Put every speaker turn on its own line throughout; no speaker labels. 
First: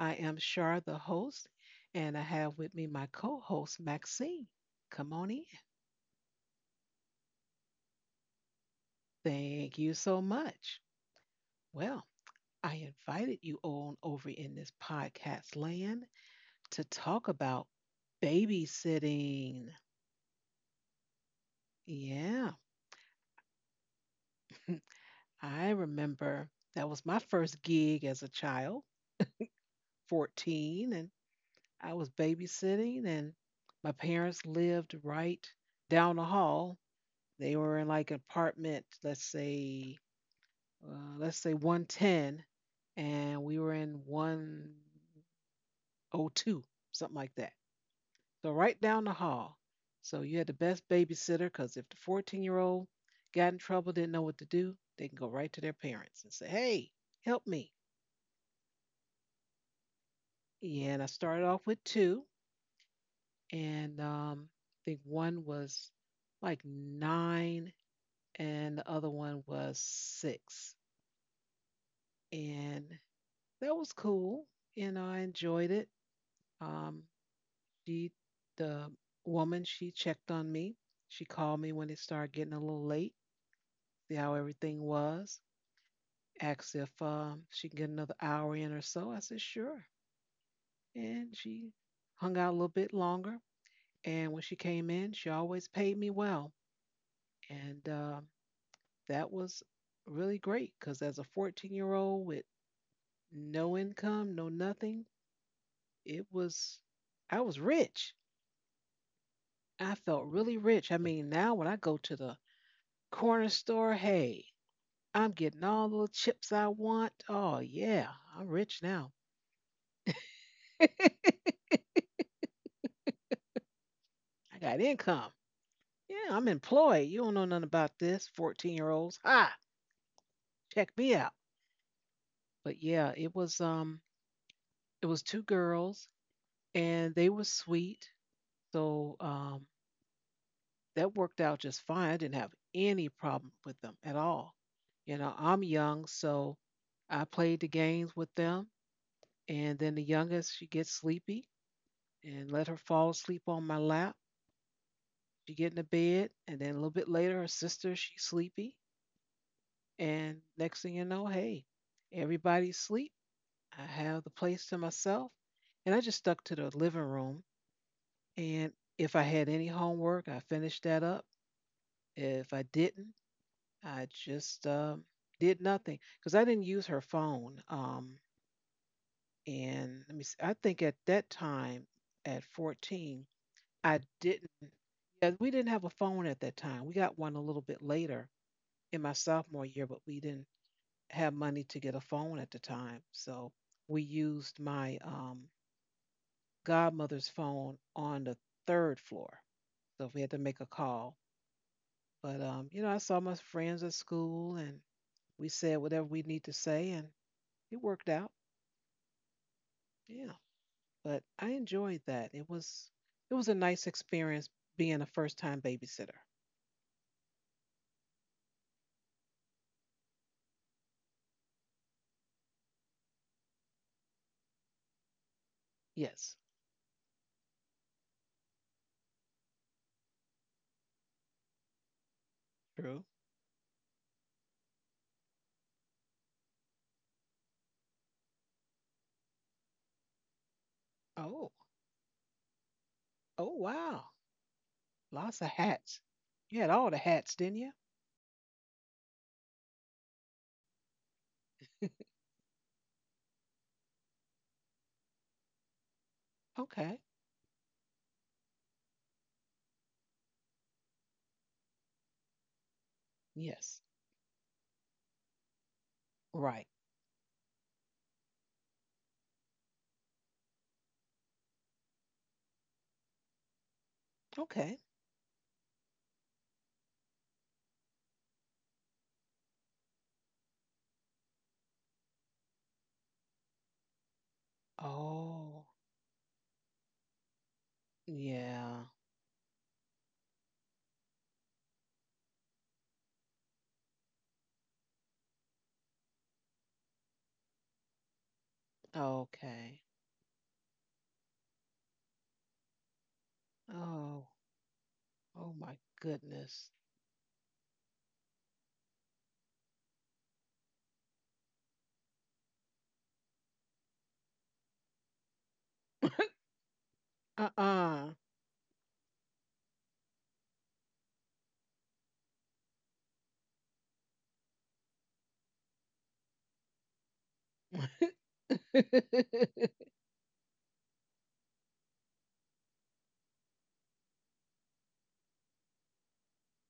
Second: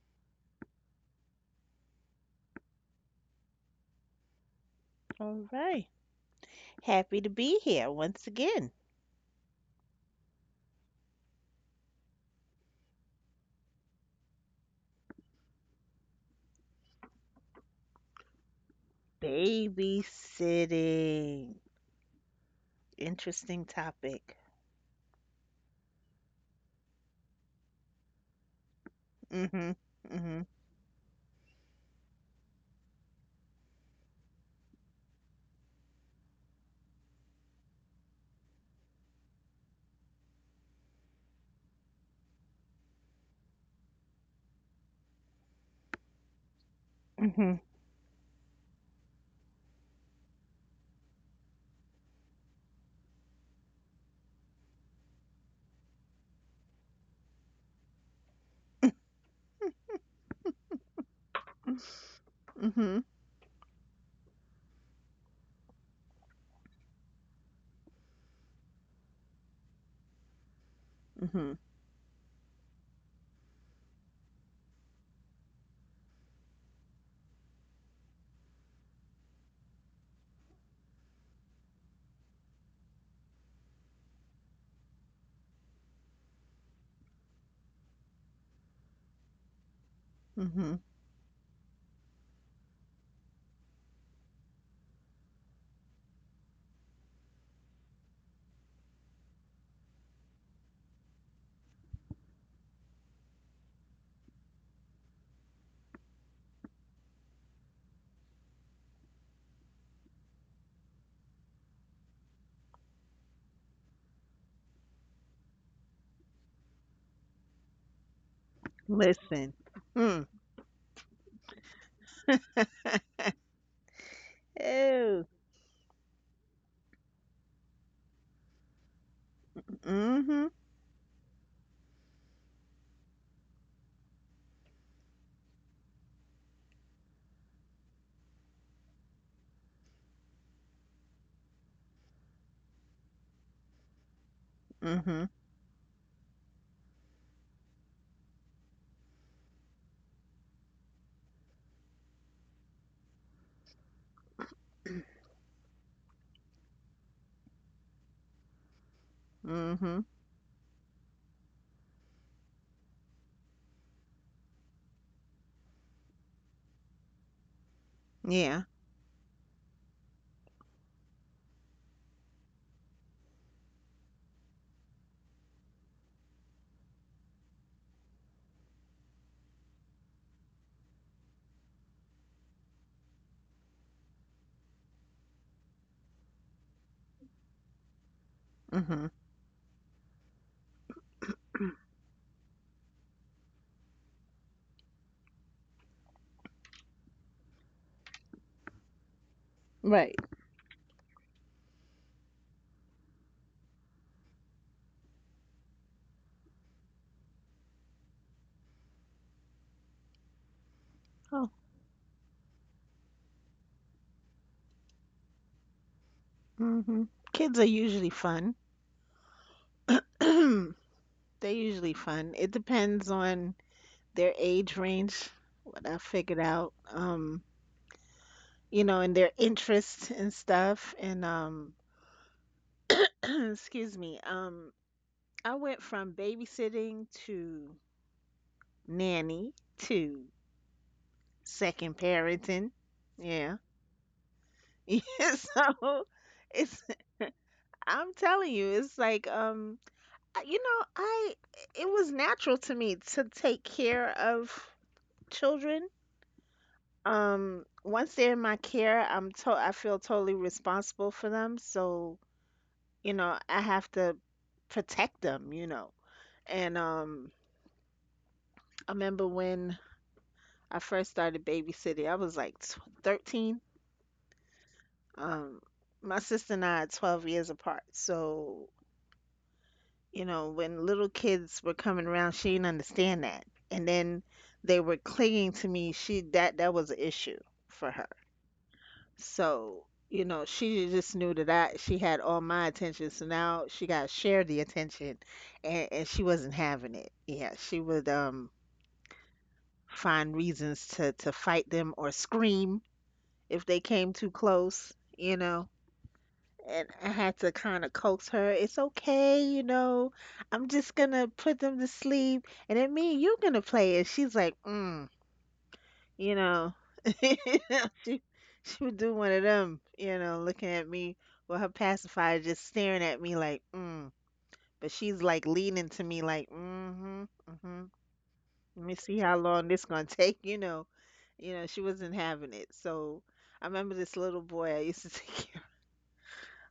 I am Shar, the host, and I have with me my co host, Maxine. Come on
All
in.
right. Happy to be here once again.
Thank you so much. Well, I invited you on over in this podcast land to talk about babysitting.
Babysitting.
Yeah,
Interesting topic.
I remember that was my first gig as a child,
Mm-hmm. Mm-hmm.
14, and I was babysitting, and my parents lived right down the hall. They were in like an apartment, let's say 110, and we were in 102, something like
Mm-hmm.
that. So right down the hall. So you had the best babysitter because if the 14-year-old got in trouble, didn't know what to do, they can go right to their parents and say, hey, help me. Yeah, and I started off with two,
Mm-hmm.
and I think one was like nine, and the other one was six.
Mm-hmm.
And that was cool, and I enjoyed it. Um, she, the woman, she checked on me. She called me when it started getting a little late, see how everything was. Asked if she can get another hour in or so. I said sure,
Mm-hmm.
and she hung out a little bit longer. And when she came in, she always paid me well, and that was really great because as a 14-year-old with no income, no nothing, it was I was rich. I felt really rich. I mean, now when I go to the corner store, hey, I'm getting all the chips I want. Oh, yeah, I'm rich now.
Listen. Mm.
I got
Oh.
income. Yeah, I'm employed. You don't know nothing about this, 14-year-olds. Ha,
Mm-hmm.
check me out. But yeah, it was two girls and they were sweet. So that worked out just fine. I didn't have any problem with them at all. You
Mm-hmm.
know, I'm young, so I played the games with them. And then the youngest, she gets sleepy and let her fall asleep on my lap. She get in the bed, and then a little bit later, her sister, she's sleepy.
Mm-hmm.
And next thing you know, hey, everybody's asleep. I have the place to myself. And I just stuck to the living room.
Yeah.
And if I had any homework, I finished that up. If I didn't, I just did nothing because I didn't use her phone. And let me see, I think at that time, at 14, I didn't. Yeah, we didn't have a phone at that time. We got one a little bit later in
Mm-hmm.
my sophomore year, but we didn't have money to get a phone at the time. So we used my godmother's phone on the third floor. So
Right.
if we had to make a call, but I saw my friends at school, and we said whatever we need to say, and it worked out. Yeah, but
Oh.
I enjoyed that. It was a nice experience being a first time babysitter.
Mm-hmm. Kids are usually fun. They're usually fun. It depends on their age range, what I
Yes.
figured out. And their interests and stuff. And
True.
excuse me, I went from babysitting to nanny to
Oh.
second parenting.
Oh
Yeah,
wow,
yeah.
lots of hats.
So
You had
it's
all the hats, didn't you?
I'm telling you, it's like I- you know, I it was natural to me to take care of children.
Okay.
Once they're in my care, I feel totally responsible for them. So you know, I
Yes.
have to protect them, you know.
Right.
And I remember when I first started babysitting, I was like tw 13.
Okay.
Um, my sister and I are 12 years apart. So, you know, when little kids were coming around, she didn't understand that. And then they were clinging
Oh
to me. She That was an issue for her.
yeah.
So, you know, she just knew that I she had all my attention. So now she got to share the attention and she wasn't having it. Yeah, she would
Okay.
find reasons to fight them or scream if they came
Oh.
too close, you
Oh
know.
my goodness.
And I had to kind of coax her. It's okay, you know. I'm just gonna put them to sleep, and then me and you're gonna play. And she's like, you know,
Uh-uh.
she she would do one of them, you know, looking at me with her pacifier just staring at me like, But she's like leaning to me like, mm-hmm, mm-hmm. Let me see how long this gonna take, you know. You know, she wasn't having it. So I remember this little boy I used to take care of.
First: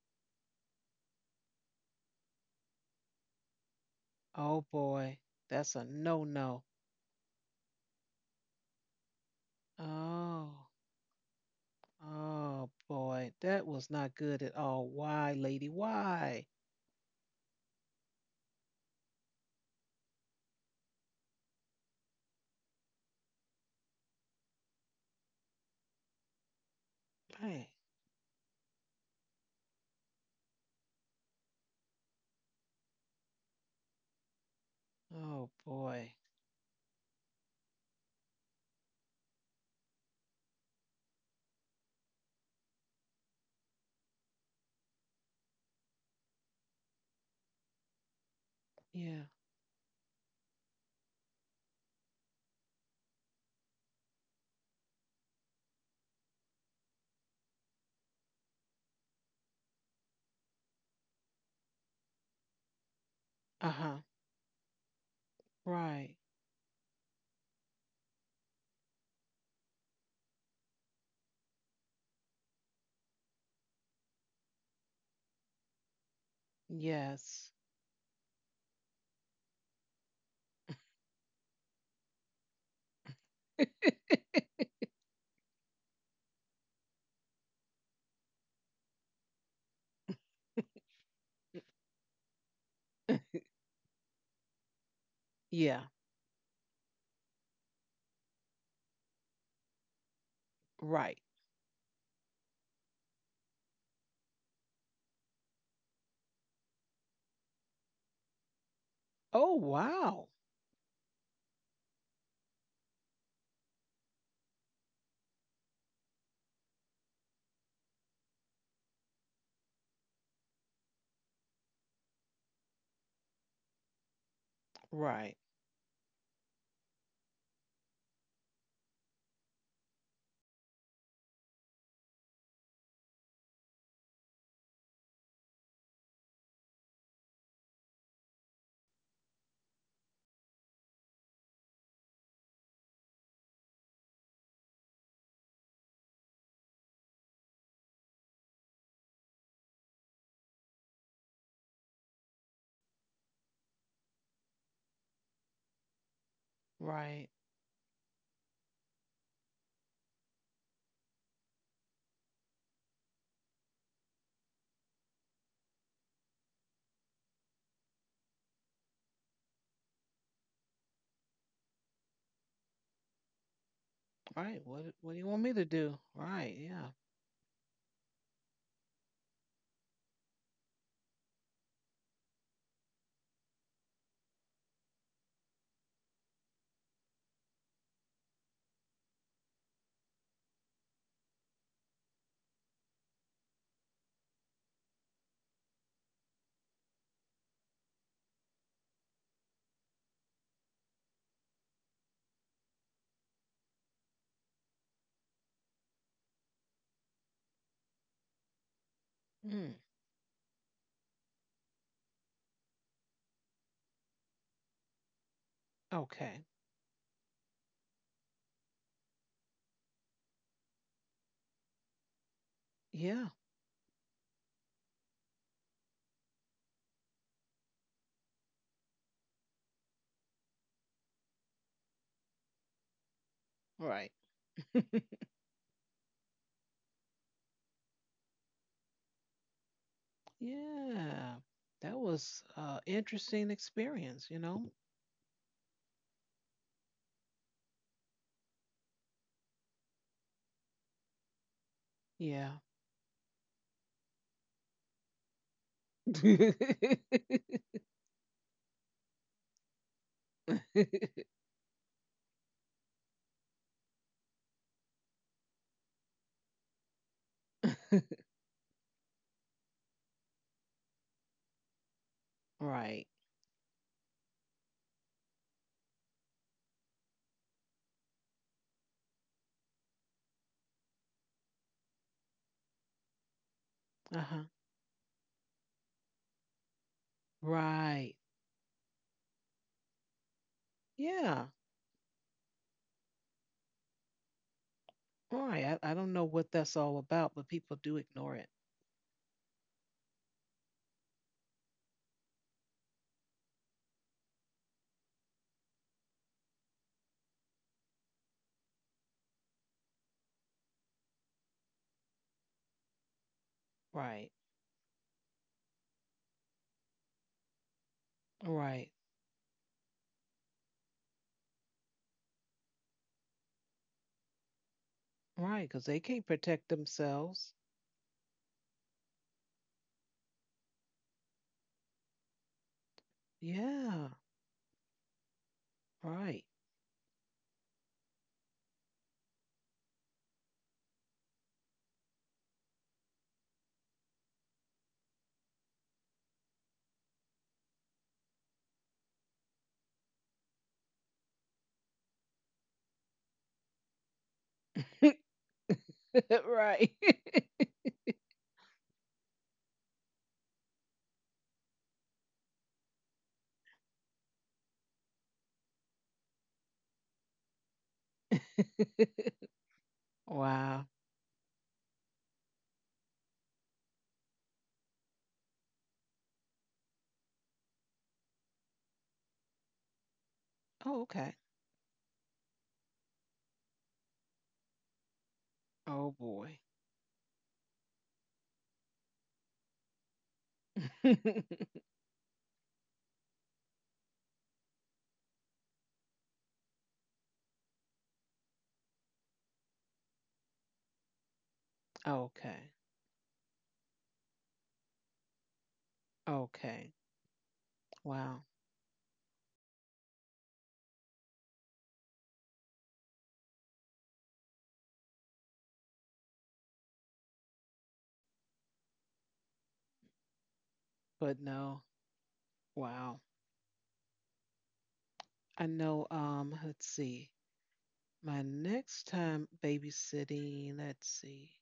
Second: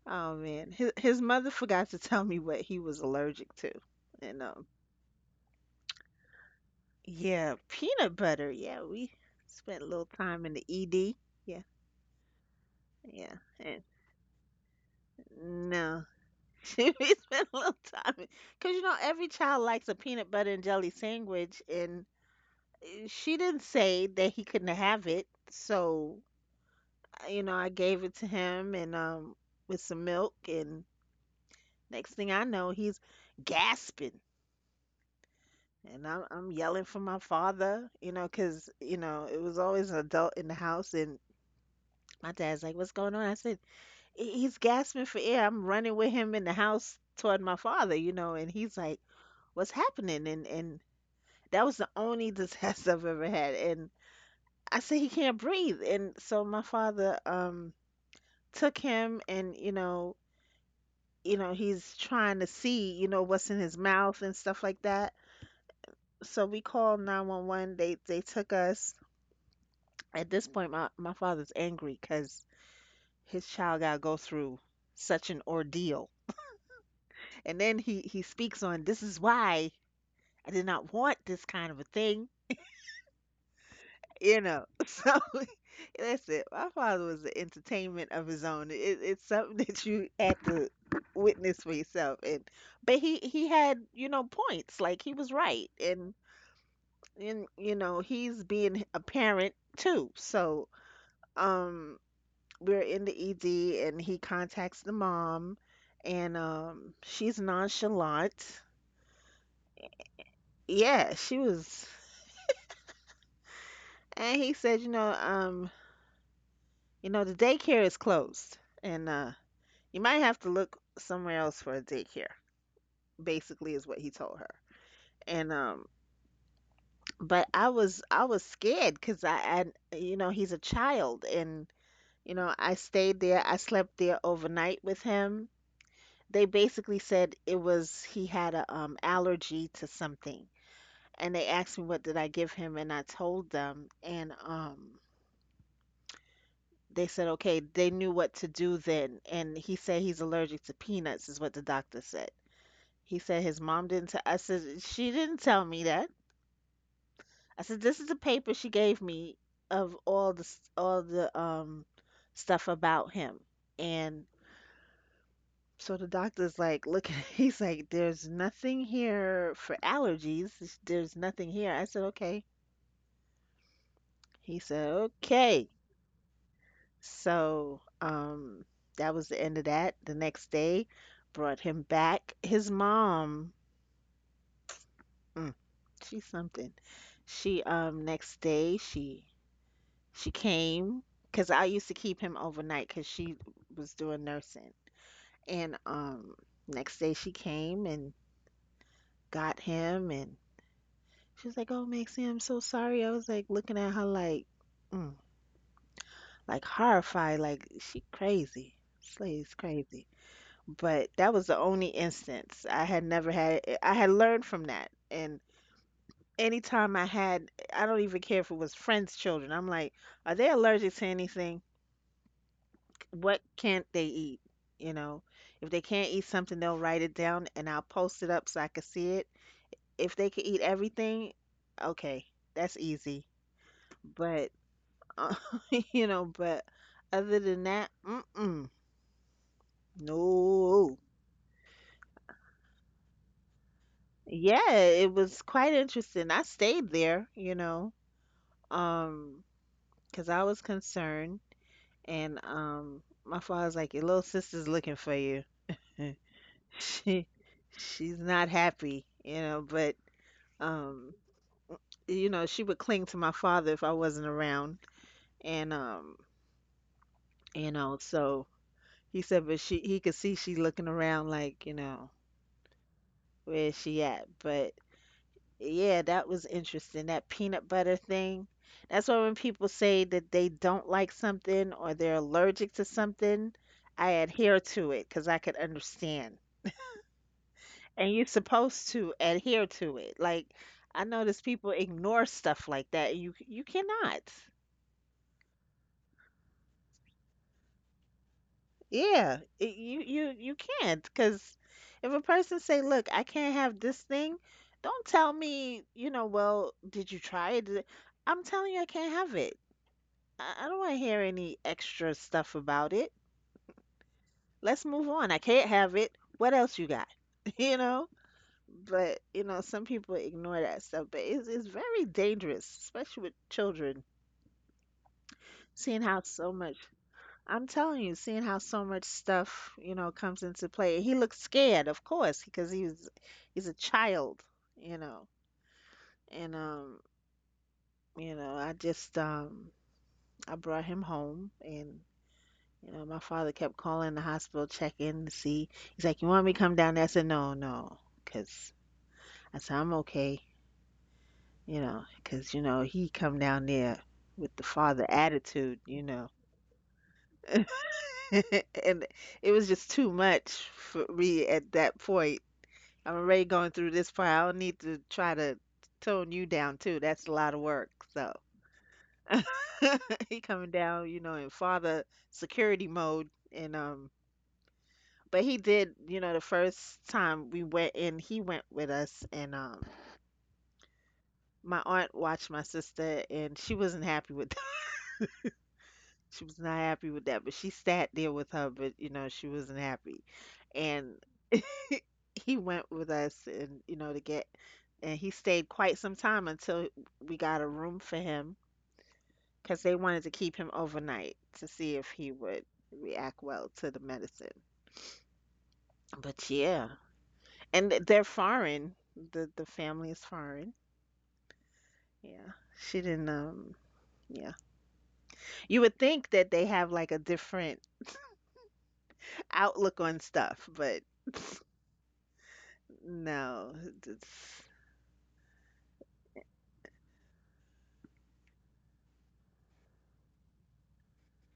Oh man. His mother forgot to tell me what he was allergic to. And
Oh boy, that's a no-no.
Yeah, peanut butter. Yeah, we spent a little time in the
Oh,
ED. Yeah,
oh boy,
yeah.
that
and.
was not good at all. Why, lady?
No,
Why?
she spent a little time because you know every child likes a peanut butter and jelly sandwich, and she didn't say that he couldn't have it. So you know, I
Hey.
gave it to him and with some milk, and next thing I know, he's gasping,
Oh
and
boy.
I'm yelling for my father, you know, because you know it was always an adult in the house, and my dad's like, "What's going on?" I said, "He's gasping for air." I'm running with him in the house toward my father, you know, and he's like
Yeah.
what's happening and that was the only disaster I've ever had, and I said he can't breathe, and so my father took him, and you know, you know he's trying to see, you know, what's in his
Uh-huh.
mouth and stuff like that.
Right.
So we called 911. They took us. At this point my father's angry because his child got to go through such an ordeal, and
Yes.
then he speaks on, this is why I did not want this kind of a thing. You know, so that's it. My father was the entertainment of his own. It, it's something that you had to witness for yourself, and but he had, you know, points, like he was right,
Yeah.
and you know he's being a parent too. So
Right.
um, we're in the ED, and he contacts the mom, and she's nonchalant.
Oh wow.
Yeah, she was, and he said, you know, the daycare is closed, and you might have to look somewhere else for a daycare, basically is what he told her.
Right.
And But I was scared because I you know, he's a child, and you know, I stayed there. I slept there overnight with him. They basically said it was he had a allergy to something. And they asked me what did I give him, and I told them, and they said okay, they knew what to do then, and he said he's allergic to peanuts is what the doctor said. He said his mom didn't tell. I said she didn't tell me that.
Right.
I said this is the paper she gave me of all the stuff about him. And so the doctor's like, look, he's like, there's nothing here for allergies. There's nothing here. I said, okay. He
Right. What
said,
What do you want me
okay.
to do? Right. Yeah.
So that was the end of that. The next day, brought him back. His mom, mm, she's something. She next day she came because I used to keep him overnight because she was doing nursing. And next day she came and got him, and she was like, "Oh, Maxie, I'm so sorry." I was like looking at her like, mm, like horrified, like she crazy. Slade's
Mm.
crazy. But that was the only instance I had never had. I had learned from that, and
Okay.
anytime I had, I don't even care if it was friends' children. I'm like, are they allergic to anything?
Yeah.
What can't they eat? You know, if they can't eat something, they'll write it down and I'll post it up so I can see it. If they could eat everything, okay, that's easy.
Right.
But, uh, you know, but other than that, mm-mm, no.
Yeah. That was interesting experience. You know.
Yeah, it was quite interesting. I stayed there, you know, um, 'cause I was concerned. And
Yeah.
my father's like, your little sister's looking for you. she she's not happy, you know, but Um, you know, she would cling to my father if I wasn't around, and you know, so he said, but she he could see she looking around like, you know,
Right.
where is she at? But yeah, that was interesting. That peanut butter thing. That's why when people say that they don't like something or they're allergic to something, I
Uh huh.
adhere to it because I could understand. And
Right.
you're supposed to adhere to it. Like I notice
Yeah.
people ignore stuff like that. You cannot.
Right. I don't know what that's all about, but people do ignore it.
Yeah, you can't because if a person say, "Look, I can't have this thing," don't tell me, you know, well, did you try it? Did it-" I'm telling you, I can't have it. I don't want to hear any extra stuff about it.
Right.
Let's move on. I can't have it. What else you got? You know?
Right.
But you know, some people ignore that stuff. But it's very dangerous, especially with children,
Right, because they
seeing how
can't
so
protect
much.
themselves.
I'm telling you, seeing how so much stuff, you know, comes into play. He looked scared, of course, because he's a
Yeah,
child, you know.
right.
And you know, I brought him home, and you know, my father kept calling the hospital check in to see. He's like, "You want me to come down there?" I said, "No, no," because I said, "I'm okay," you know, because you know, he come down there with the father attitude, you know.
Right.
And it was just too much for me at that point. I'm already going through this part. I don't need to try to tone you down too. That's a lot of work. So he coming
Wow.
down, you know, in father security mode, and but he did, you know, the first time we went in, he went with us, and
Oh, okay.
my aunt watched my sister, and she wasn't happy with that.
Oh,
She
boy.
was not happy with that, but she sat there with her, but you know, she wasn't happy, and he went with us, and you know, to get, and he stayed quite some time until we got a room for him because they wanted to keep him overnight to see if he
Okay.
would react well to the medicine. But
Okay.
yeah, and they're
Wow.
foreign. The family is foreign. Yeah, she didn't. Yeah, you would think that they have like a different outlook on stuff, but
But no. Wow.
no. It's,
I know. Let's see. My next time babysitting, let's see.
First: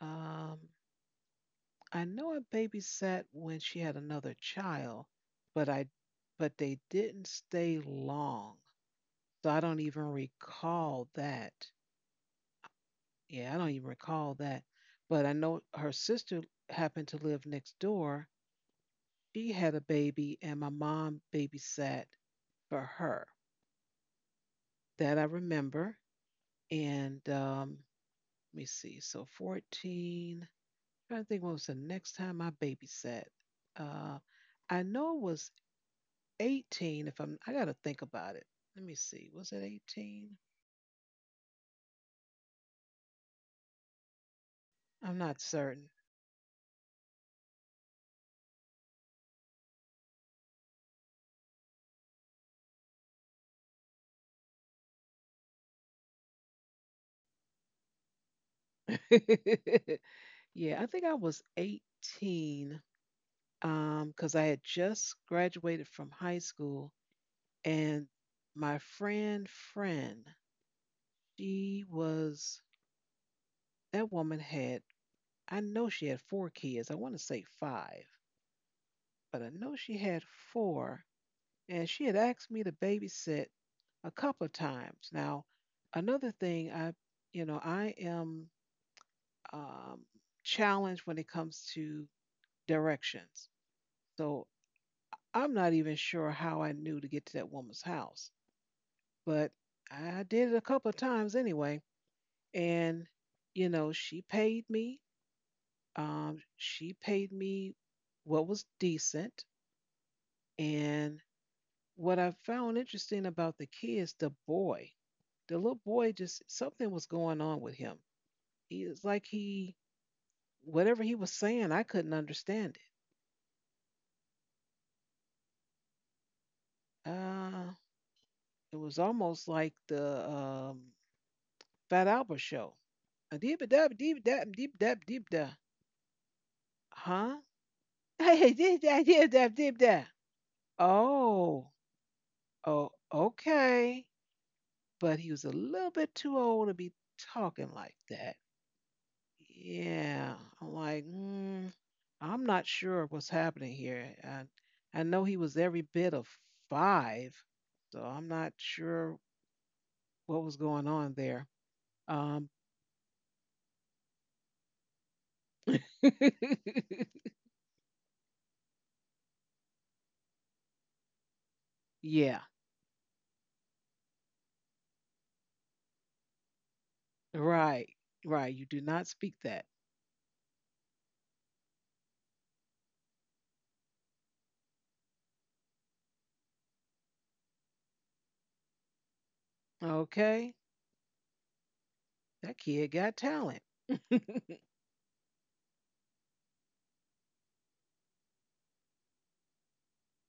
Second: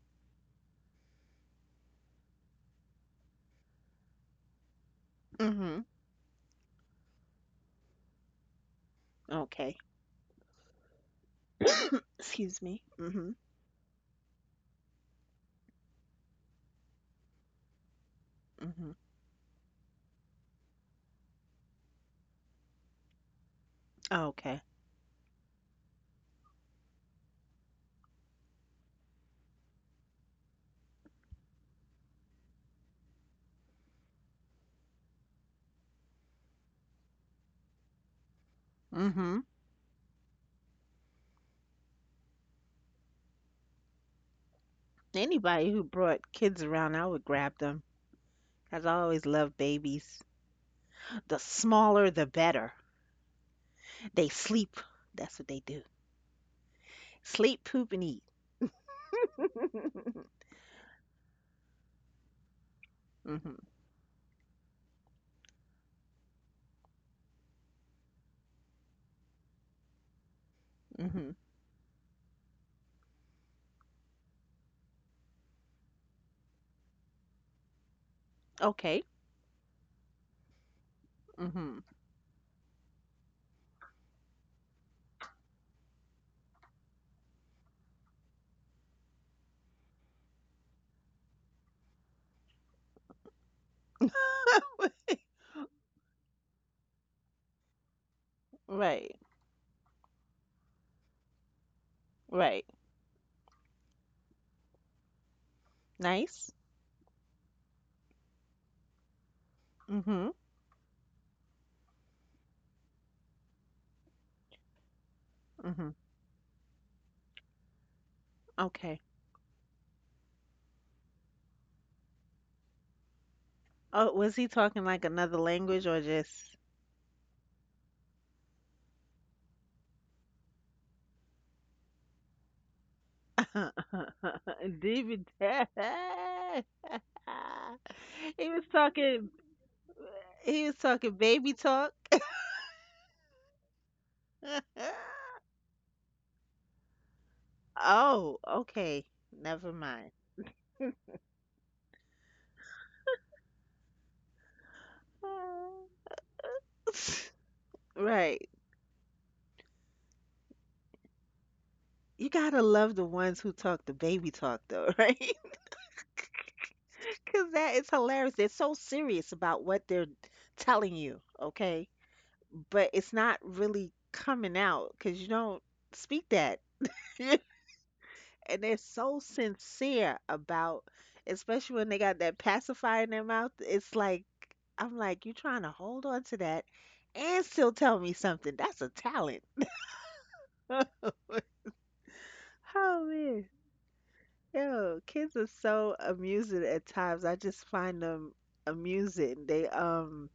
Um, I know I babysat when she had another child, but
mm-hmm.
I but they didn't stay long. So I
Okay.
don't even recall that.
Excuse me. Mm-hmm.
Yeah, I don't even recall that. But I know her sister happened to live next door.
Mm-hmm.
She had a baby, and my mom babysat for her.
Okay.
That I remember. And let me see. So 14. Trying to think what was the next time I babysat. Uh, I know it was 18. If I'm, I gotta think about it. Let me see.
Mm-hmm.
Was it 18? I'm not
Anybody who
certain.
brought kids around, I would grab them. 'Cause I always loved babies. The smaller, the better. They sleep. That's what they do. Sleep, poop, and eat.
Yeah, I think I was 18
Mhm.
because I had just graduated from high school, and my friend,
Mhm.
she was that woman had I know she had four kids. I want to say five,
Okay.
but I know she had four,
Mhm.
and she had asked me to babysit a couple of times. Now, another thing I am um, challenged when it comes to directions. So I'm not even sure how I knew to get to that woman's house,
Right.
but I did it a couple of times anyway.
Right.
And, she paid me.
Nice.
She paid me what was decent.
Mhm.
And what I found interesting about the kids, the boy, the little
Mhm.
boy, just something was going on with him. He
Okay.
was like he, whatever he was saying, I couldn't understand
Oh, was he talking like another language or just
it. It was almost like the Fat Albert show. Deep داب deep داب deep داب
David?
deep. دا huh
He was
dib dab
talking.
deep dab deep. Da
He was talking baby
oh
talk.
oh okay, but he was a little bit too old to be talking like
Oh,
that.
okay. Never mind.
Yeah, I'm like mm, I'm not sure what's happening here. I know he was every bit of five, so I'm
Right.
not sure what was going on there.
You
um
gotta love the ones who talk the baby talk though, right? Because that is hilarious. They're so serious about what they're telling you, okay?
yeah.
But it's not really coming out because you don't speak that.
Right,
And
right, you
they're
do not
so
speak that.
sincere about, especially when they got that pacifier in their mouth. It's like, I'm like, you trying to hold on to that and still tell me something. That's a talent.
Okay. That kid got
Oh,
talent.
Yo, kids are so amusing at times. I just find them amusing. They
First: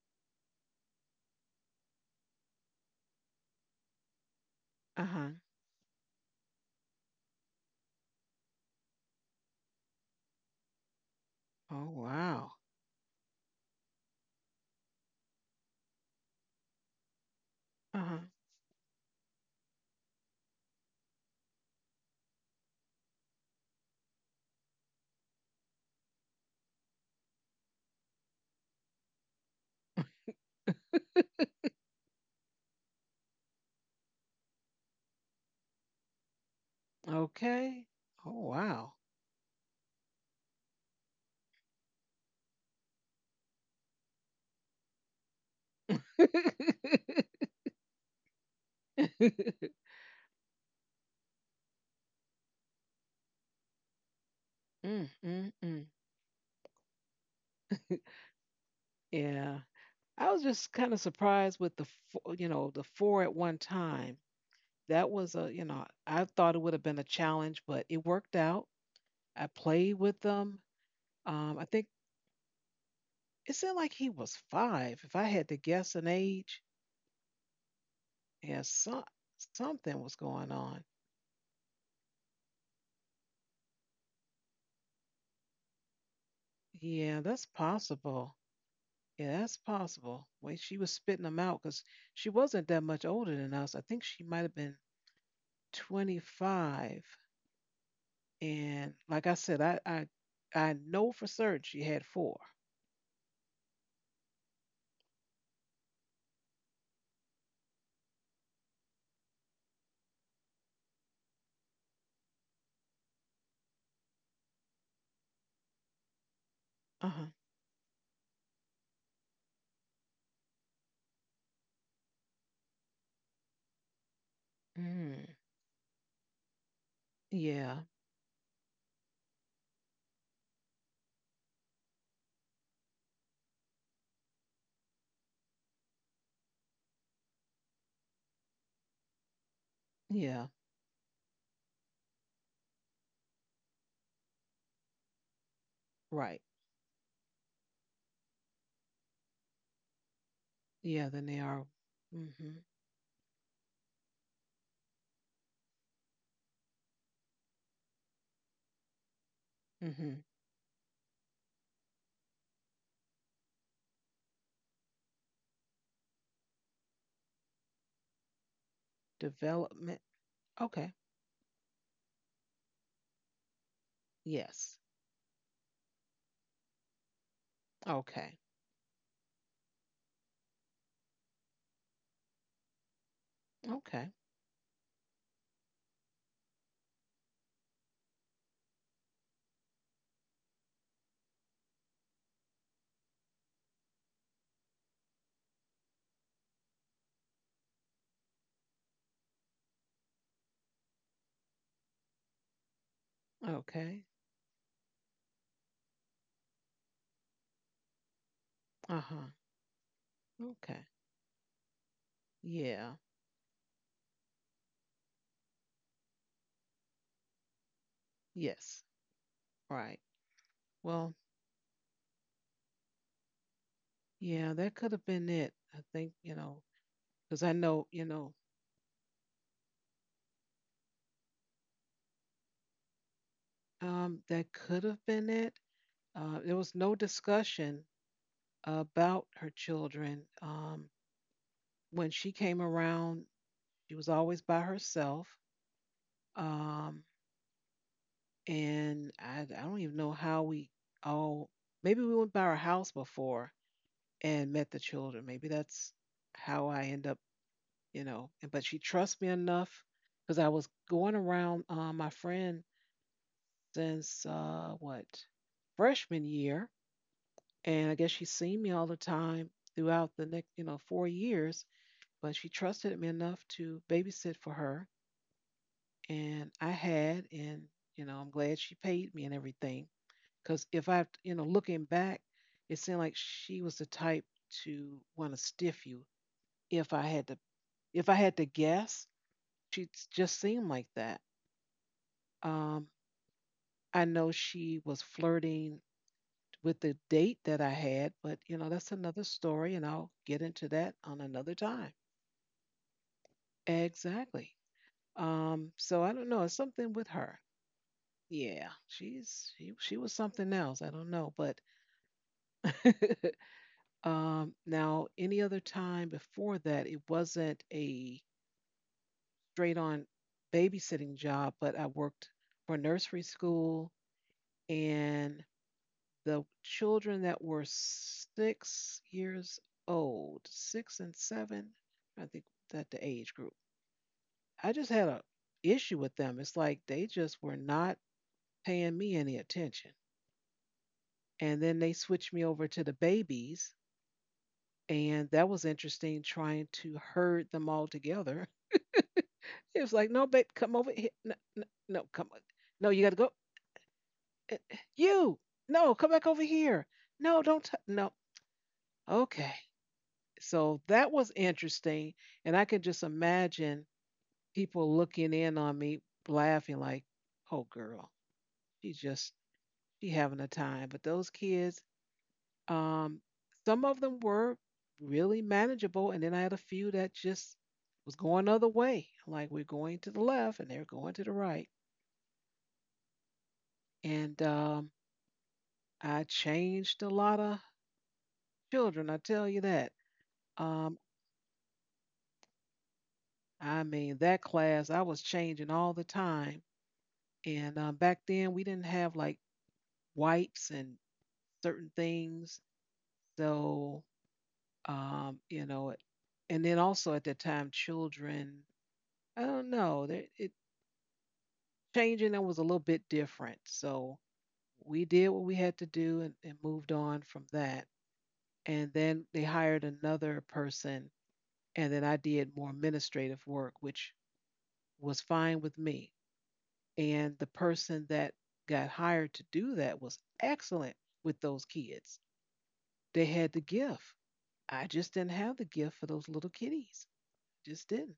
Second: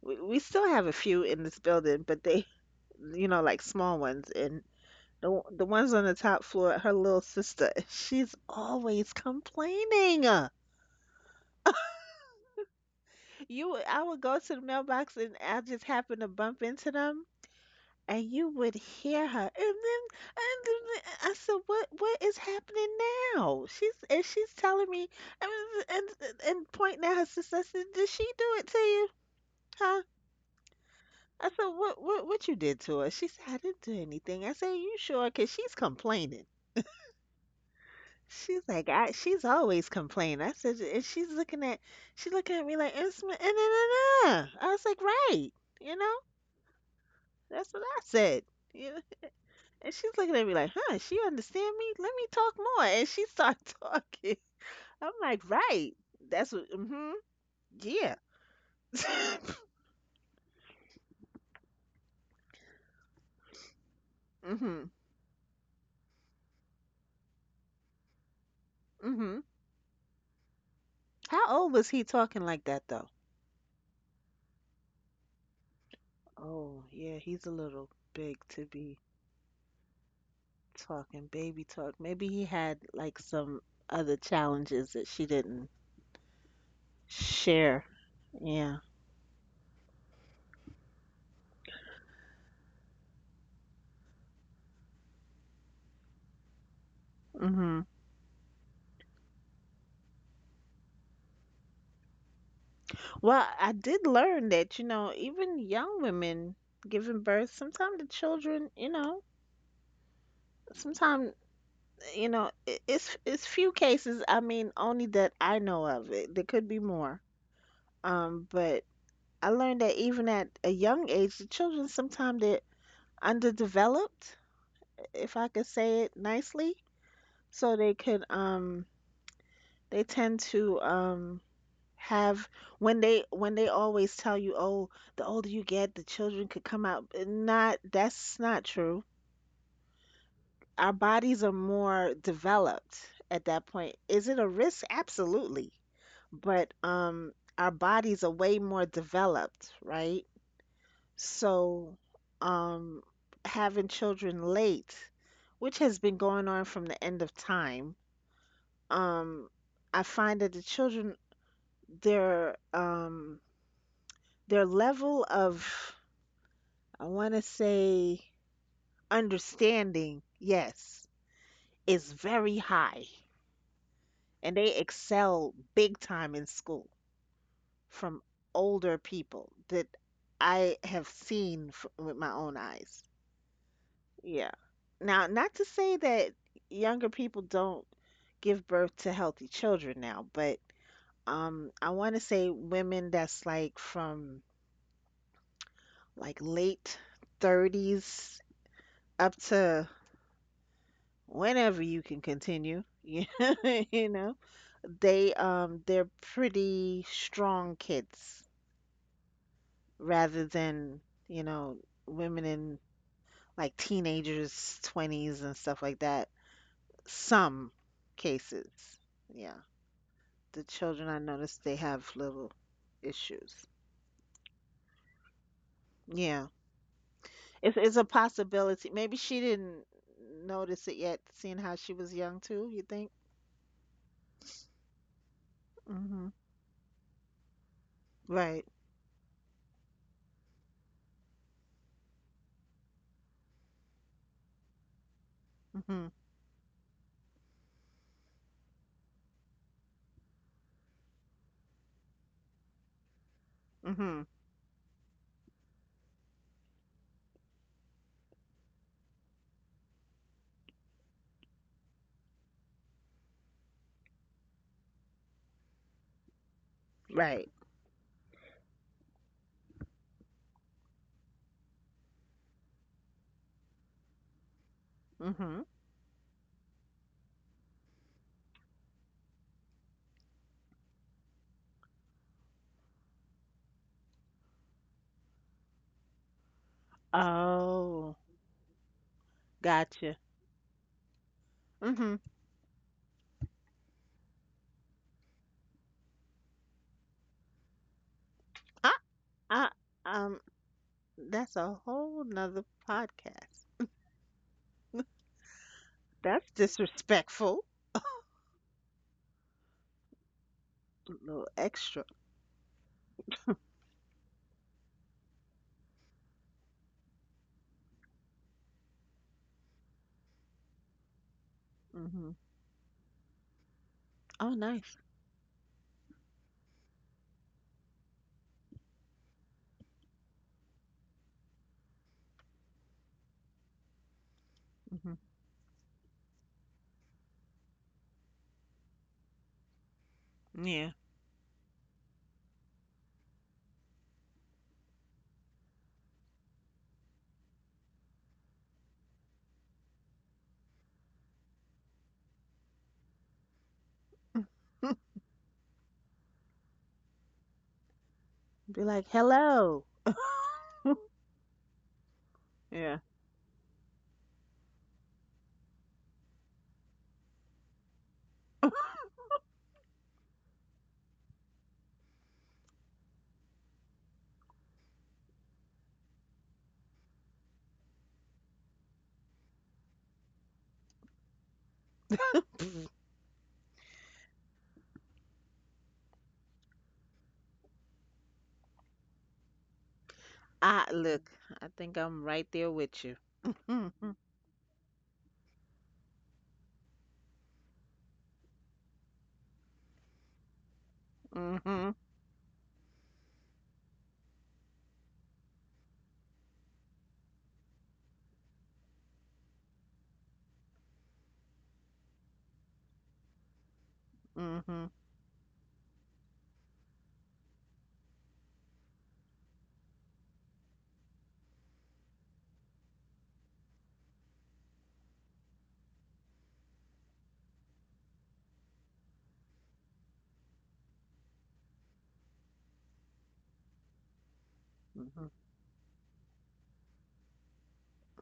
we still have a few in this building, but they like small ones and
Uh huh.
the ones on the top floor, her little sister, she's always complaining.
Oh, wow.
You I would go to the mailbox and I just happen to bump into them,
Uh
and you would hear her. And then I said, what is happening now. She's telling me and and pointing at her sister. I said, did she do it to you, huh?
huh.
I said, what you did to her? She said, I didn't do anything. I said, you sure? Because she's complaining.
Okay. Oh,
She's like,
wow.
I she's always complaining. I said, and she's looking at me like, and I was like, right, you
Mm,
know, that's what I said. You And she's looking at me like, huh, she understand me? Let me talk more. And she started talking.
mm,
I'm like,
mm.
right. That's what, mm-hmm, yeah.
Yeah. I was just kind of surprised with the, the four at one time.
Mm-hmm,
That was a, you know, I thought it would have been a challenge, but it worked out.
mm-hmm.
I played with them.
How
I
old was
think
he talking like that, though?
it seemed like he was five. If I had to guess an age,
Oh, yeah, he's a little big to
yeah,
be
something was going on.
talking baby talk. Maybe he had like some other challenges that she didn't
Yeah, that's
share.
possible.
Yeah.
Yeah, that's possible. When she was spitting them out, because she wasn't that much older than us. I think she might have been 25.
Hmm.
And like I said, I know for certain she had four.
Well, I did learn that, you know, even young women giving birth, sometimes the children, you know, sometimes it's few cases. I mean, only that I know of. There could be
Uh
more.
huh.
But I learned that even at a young age, the children sometimes they're underdeveloped,
Mm.
if I could say it nicely. So
Yeah.
they could they tend to have, when they always tell you, oh, the older you get, the children could come out. Not, that's not true.
Yeah.
Our bodies are more developed at that point. Is it a risk? Absolutely.
Right.
But our bodies are way more developed, right?
Yeah. Then they are.
So
Mm-hmm.
um having children late, which has been going on from the end of time, um I
Mm-hmm.
find that the children, their their level of, I want to say,
Development.
understanding,
Okay.
yes, is very high. And they
Yes.
excel big time in school from
Okay.
older people that I have seen f with my own eyes.
Okay.
Yeah. Now, not to say that younger people don't give birth to healthy children now, but I want to say women that's like from like late 30s up to whenever you can continue,
Okay.
you know, they they're pretty strong kids.
Uh huh.
Rather
Okay.
than, you know, women in
Yeah.
like teenagers, 20s, and stuff like that. Some cases.
Yes.
Yeah.
Right.
The children,
Well,
I noticed they have little issues.
yeah, that could have been it. I think,
Yeah.
because I
It's,
know,
it's a possibility. Maybe she didn't notice it yet, seeing how she was young too, you think?
that could have been it.
Hmm.
There was no discussion
Right.
about her children. When she came around, she was always by herself.
Hmm.
Um, and I don't even know how we all, maybe we went by her house before
Hmm.
and met the children. Maybe that's how I end up, but she trusts me enough because I was going around my friend since what freshman year,
Right.
and I guess she's seen me all the time throughout the next 4 years. But she trusted me enough to babysit for her,
Hmm.
and I'm glad she paid me and everything. Because if I looking back, it seemed like she was the type to want to stiff you. If I had to if I
Oh,
had to guess, she
gotcha.
just seemed like that.
Hmm.
Um, I know she was flirting with the date that I had, but that's
I,
another
I,
story and I'll
um,
get into that on
that's
another
a
time.
whole nother podcast.
Exactly. So I don't know,
That's
it's something with her.
disrespectful.
Yeah, she was something else. I don't
A
know,
little
but
extra.
now any other time before that it wasn't a straight on babysitting job, but I
Hmm.
worked for nursery school
Oh, nice.
and the children that were 6 years old, six and seven, I think that the age group. I just had
Hmm.
a issue with them. It's like they just were not paying me any attention.
Yeah.
And then they switched me over to the babies, and that was interesting trying to herd them all together. It was like, no, babe, come over here. No, no, no, come on. No, you got to go. Eh, eh, you, no, come back over here. No, don't. No,
Be like,
okay.
hello.
So that was interesting. And I could
Yeah.
just imagine people looking in on me laughing like, oh girl, she's just she having a time. But those kids, um, some of them were really manageable. And then I had a few that just was going other way. Like we're going to the left and they're going to the right. And I changed a lot of children, I tell you that.
I
Um,
look. I think I'm right there with you.
I
Mhm.
mean that class I was changing all the time. And back then, we didn't have like wipes and certain
Mhm.
things. So, um, you know, and then also at that time, children, I don't know, it changing them was a little bit different. So
Mhm.
we did what we had to do and moved on from that. And then they hired another person, and then I did more administrative work, which was fine with me. And the person that got hired to do that was excellent with those kids. They had the gift. I just
Mhm.
didn't have the gift for those little kitties. Just didn't.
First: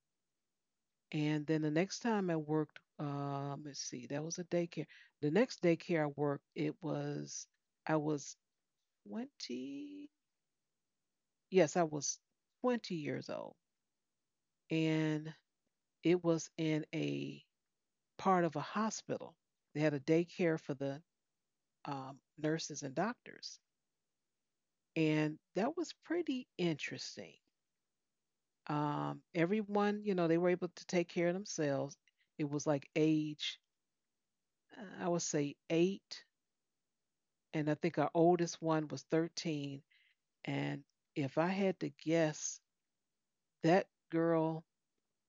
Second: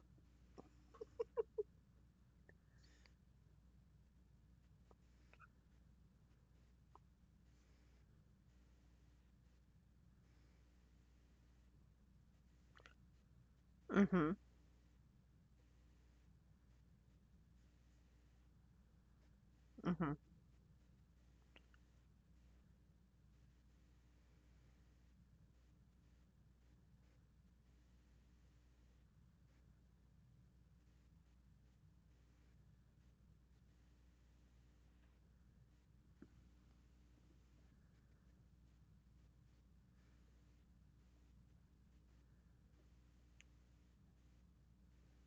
And then the next time I worked, let's see, that was a daycare. The next daycare I worked, it was I was 20. Yes, I was 20 years old,
Mhm.
and it was in a part of a hospital. They had a
Mhm.
daycare for the nurses and doctors, and that was pretty interesting. Everyone, they were able to take care of themselves. It was like age, I would say eight, and I think our oldest one was 13. And if I had to guess, that girl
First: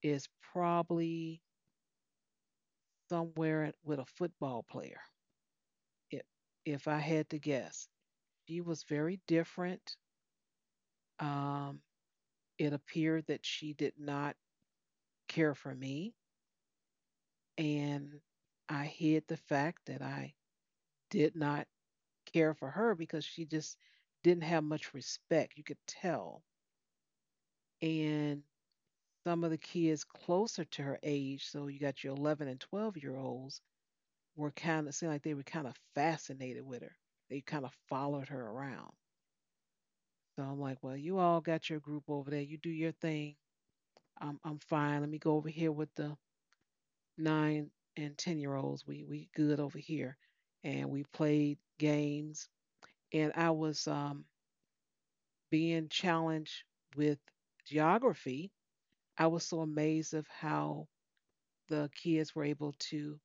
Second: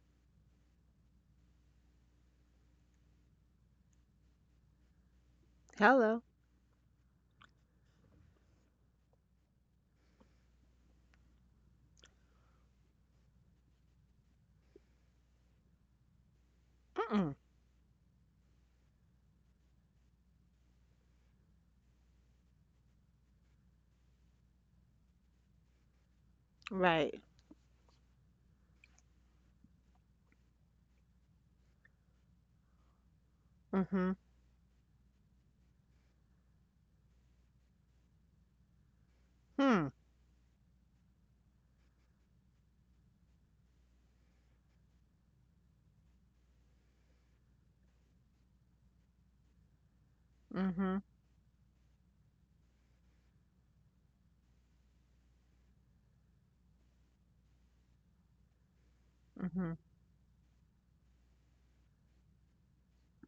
is probably somewhere with a football player. If
Hello.
if I had to guess, she was very different. Um, it appeared that she did not care for me,
Mm-mm.
and I hid the fact that I did not care for her because she just didn't have much respect. You could tell.
Right.
And some of the kids closer to her age, so you got your 11 and 12 year olds,
Mhm.
were kind of seemed like they were kind of fascinated with her. They kind of followed her around.
Hmm.
So I'm like, well, you all got your group over there. You do your thing. I'm fine. Let me go over here with the 9 and 10 year olds. We good over here, and
Mhm.
we played games. And I was being challenged with geography. I was so
Mhm.
amazed of how the kids were able to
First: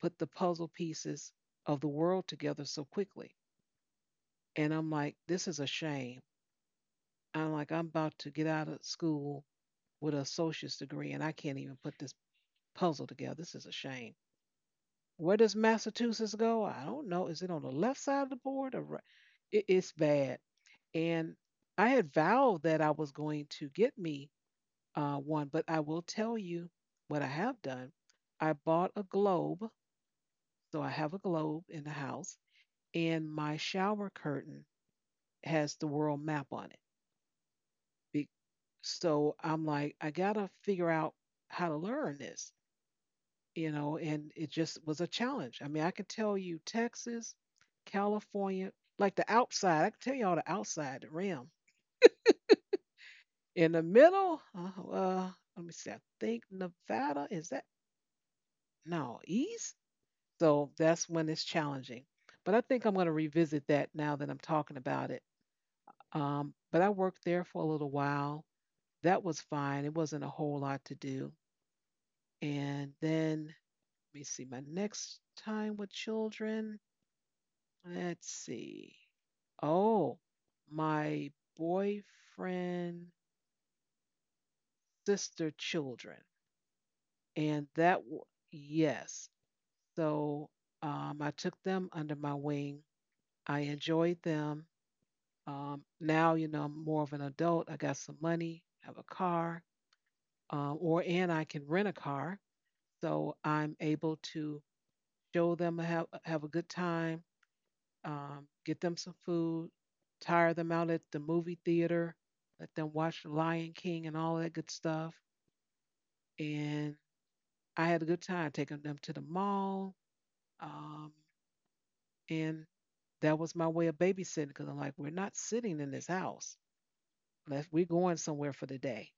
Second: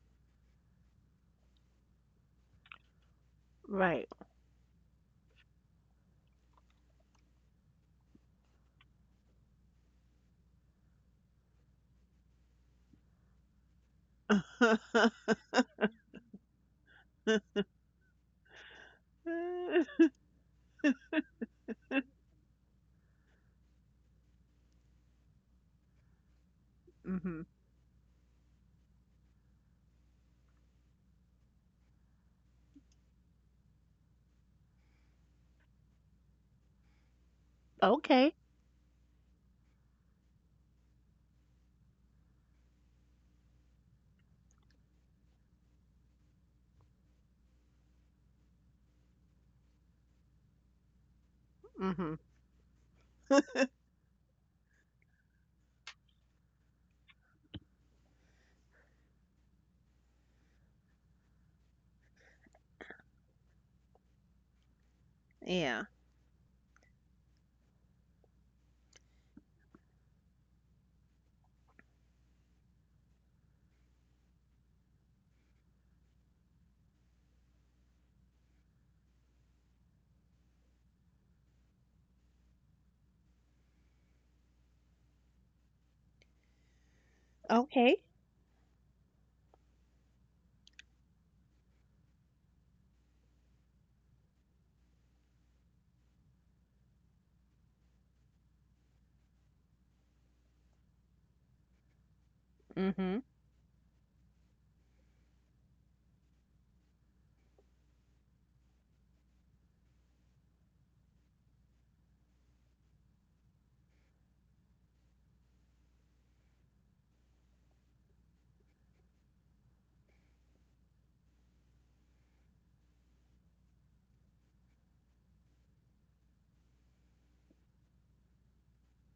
put the puzzle pieces of the world together so quickly.
Right.
And I'm like, this is a shame. I'm like, I'm about to get out of school with an associate's degree and I can't even put this puzzle together. This is a shame. Where does Massachusetts go? I don't know. Is it on the left side of the board or right? It's bad. And I had vowed that I was going to get me one, but I will tell you what I
Mhm.
have done. I bought a globe, so I have a globe in the house, and my shower curtain has the world map on it.
Okay.
Be- So I'm like, I gotta figure out how to learn this, and it just was a challenge. I mean, I could tell you Texas, California, like the outside, I could tell you all the outside, the rim.
Mhm.
In the middle, let me see, I think Nevada, is that? No, East. So that's when it's challenging. But I think I'm going to revisit that now that I'm talking about it.
Yeah.
But I worked there for a little while. That was fine. It wasn't a whole lot to do. And then let me see my next time with children. Let's see. Oh, my boyfriend, sister, children. And that,
Okay.
yes. So I took them under my wing. I enjoyed them. Now, I'm more of an adult. I got some money, have a car, or and I can rent a car,
Mhm.
so I'm able to show them have a good time, get them some food, tire them out at the movie theater, let them watch The Lion King and all that good stuff. And I had a good time taking them to the mall, um, and that was my way of babysitting because I'm like, we're not sitting in this house unless we're going somewhere for the day.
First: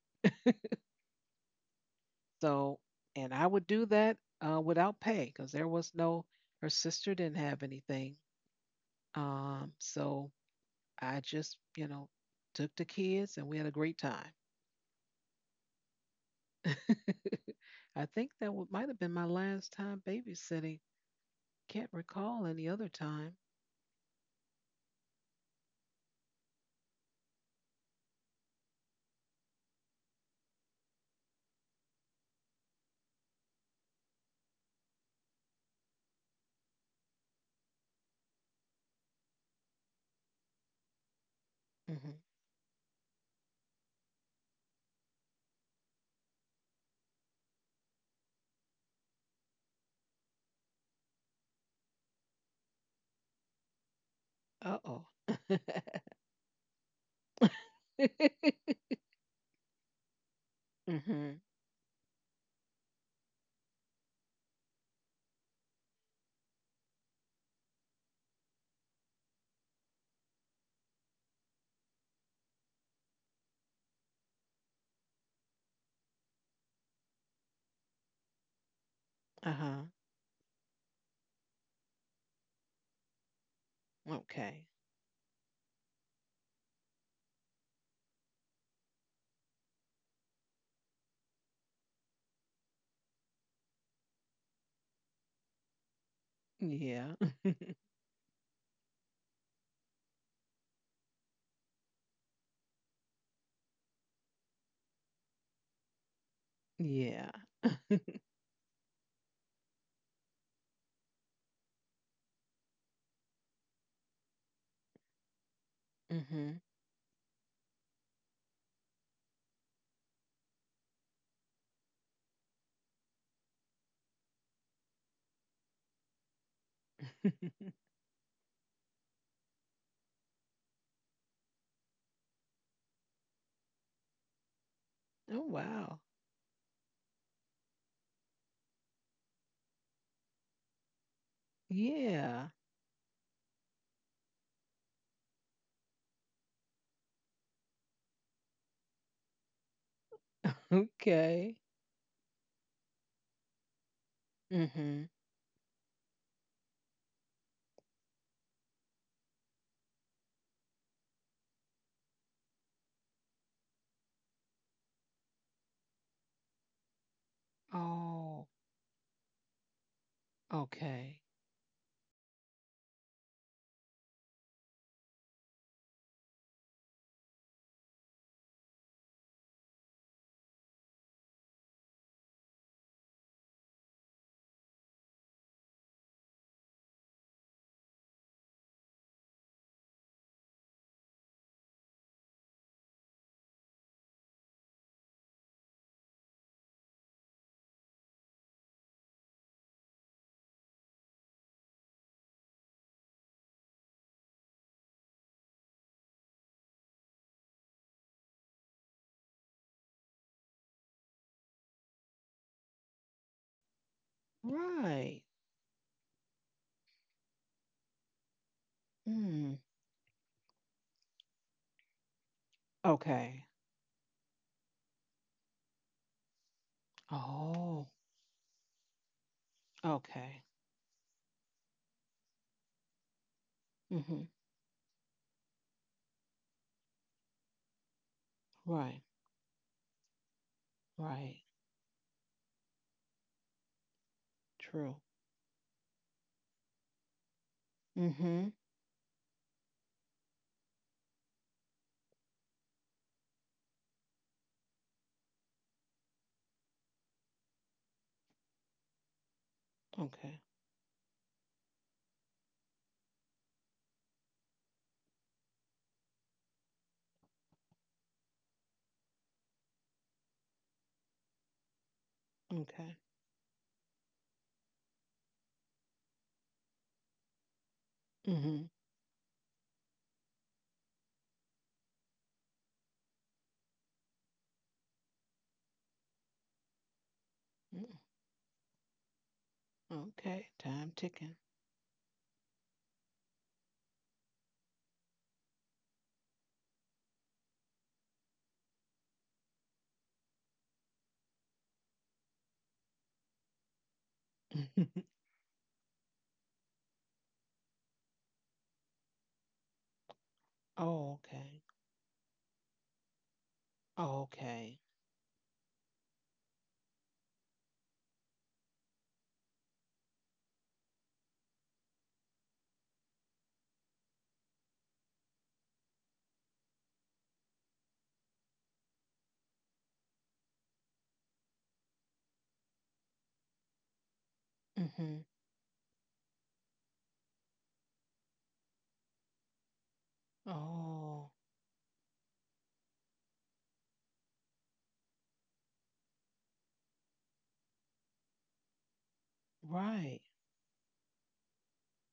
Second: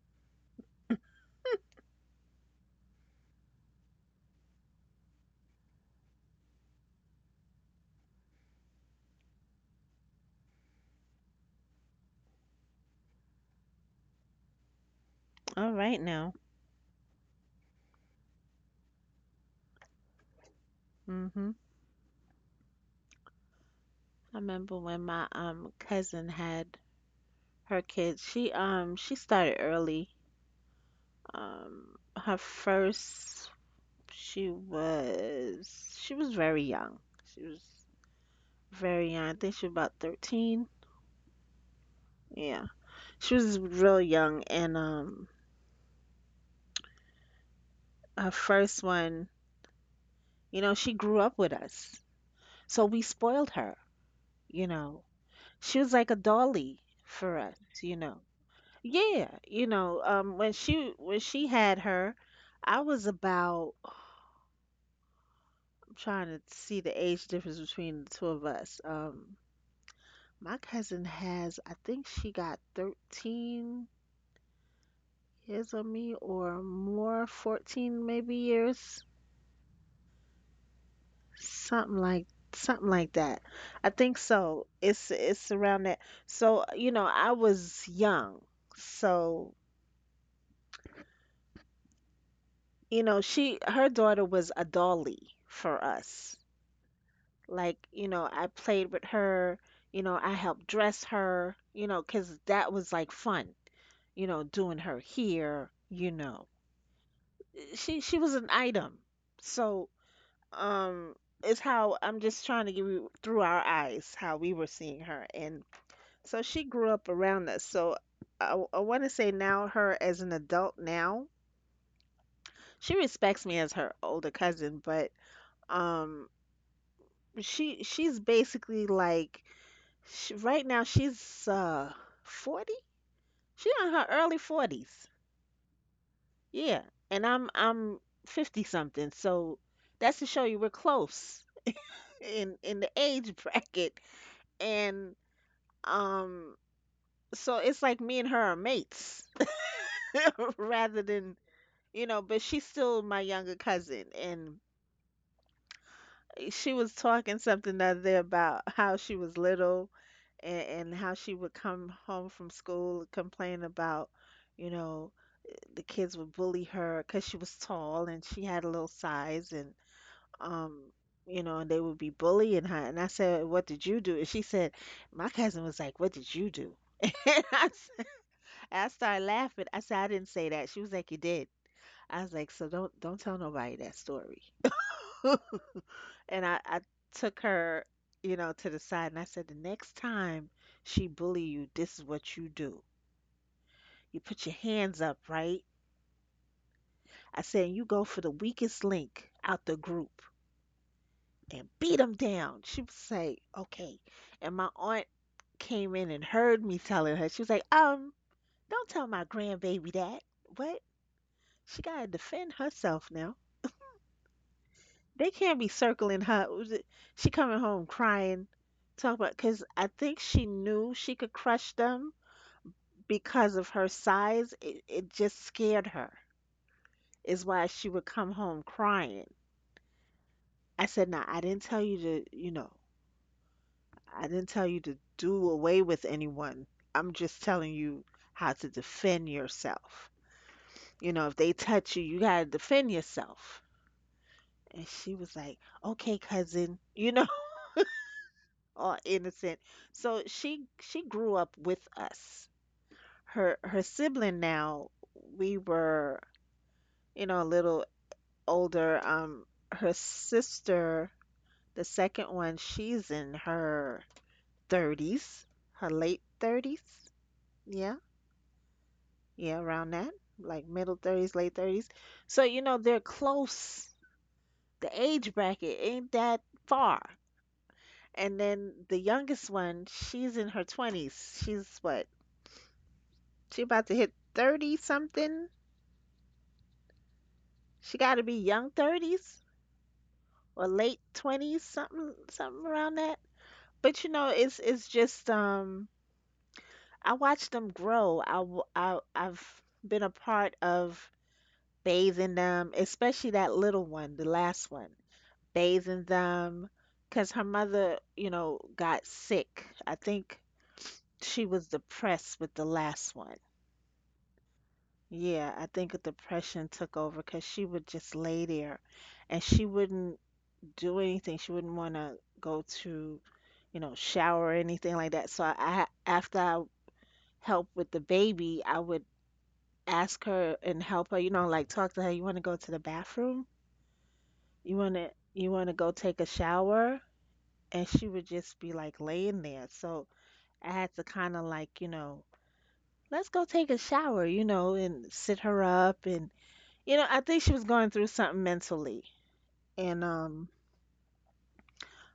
So, and I would do that without pay because there was no, her sister didn't have anything. So I just, took the kids and we had a great time.
All right now.
I think that might have been my last time babysitting.
Mhm.
Can't recall any other time.
I remember when my cousin had her kids. She she started early. Her first, she was very young. She was very young. I think she was about 13.
Hmm.
Yeah. She was real young, and her first one, you know, she grew up with us. So we spoiled her, you
Uh
know.
oh.
She was like a dolly for us, you know. Yeah, you know, when
Hmm.
she had her, I was about, I'm trying to see the age difference between the two of us. My cousin has, I think she got 13 years on me, or more, 14 maybe years,
Uh huh.
something like something like that. I think so.
Okay.
It's around that. So, you know, I was young. So, you know, she, her daughter was a dolly for us.
Yeah.
Like, you know, I played with her, you know, I helped dress her, you know, because that was like fun, you know, doing her hair, you know.
Yeah.
Eh, she was an item. So, um it's how, I'm just trying to give you through our eyes how we were seeing her. And so she
Hmm.
grew up around us. So I want to say now, her as an adult now, she respects me as her older cousin. But um she's basically like, she, right now she's 40? She's in her early 40s.
Oh wow.
Yeah, and I'm 50 something. So that's to show you we're close
Yeah.
in the age bracket. And um so it's like me and her are mates rather than,
Okay.
you know, but she's still my younger cousin. And
Mm-hmm.
she was talking something the other day about how she was little and how she would come home from school and complain about, you know, the kids would bully her because she was tall and
Oh,
she had a little size. And um
okay.
you know, and they would be bullying her. And I said, what did you do? And she said, my cousin was like, what did you do? And I started laughing. I said, I didn't say that. She was like, you did. I was like, so don't tell nobody that story. And I took her, you know, to the side, and I said, the next time she bully you, this is what you do. You put your hands up, right? I said, you go for the weakest link out the group and beat him down. She would say, okay. And my aunt came in and heard me telling her. She was like, don't tell my grandbaby that. What? She gotta defend herself now.
Right.
They can't be circling her. She coming home crying, talk about,
Mm.
because I think she knew she could crush them
Okay.
because of her size. It just scared her. Is why she
Oh,
would come home crying.
okay.
I said, "Nah, I didn't tell you to, you know,
Mm-hmm.
I didn't tell you to do away with anyone. I'm just telling you how to
Right.
defend yourself. You know, if
Right.
they touch you, you gotta defend yourself." And
True.
she was like, "Okay, cousin," you know,
Mm-hmm.
all innocent. So she grew up with us. Her sibling now, we were, you know, a little older. Her
Okay.
sister, the second one, she's in her 30s, her late 30s. Yeah. Yeah, around that, like middle 30s, late 30s. So, you know, they're
Okay.
close. The age bracket ain't that far. And
Mm-hmm.
then the youngest one, she's in her 20s. She's what? She about to hit 30 something. She got to be young 30s
Okay.
or
Time
late
ticking.
20s, something something around that. But you know, it's just I watch them grow. I, w- I I've been a part of bathing them, especially that little one, the last one. Bathing them because her mother, you know, got sick. I think
Oh,
she
okay.
was depressed with the last one.
Okay.
Yeah, I think a depression took over because she would just lay there, and she wouldn't do anything. She wouldn't want to go to, you know, shower or anything like that. So after I helped with the baby, I would ask her and help her, you know, like talk to her. You want to go to the bathroom?
Mm-hmm.
You want to go take a shower? And she would just be like laying there. So I had to
Oh,
kind of like, you know, let's go take a shower, you know, and sit her up. And, you know, I think she was going through something mentally. And,
right.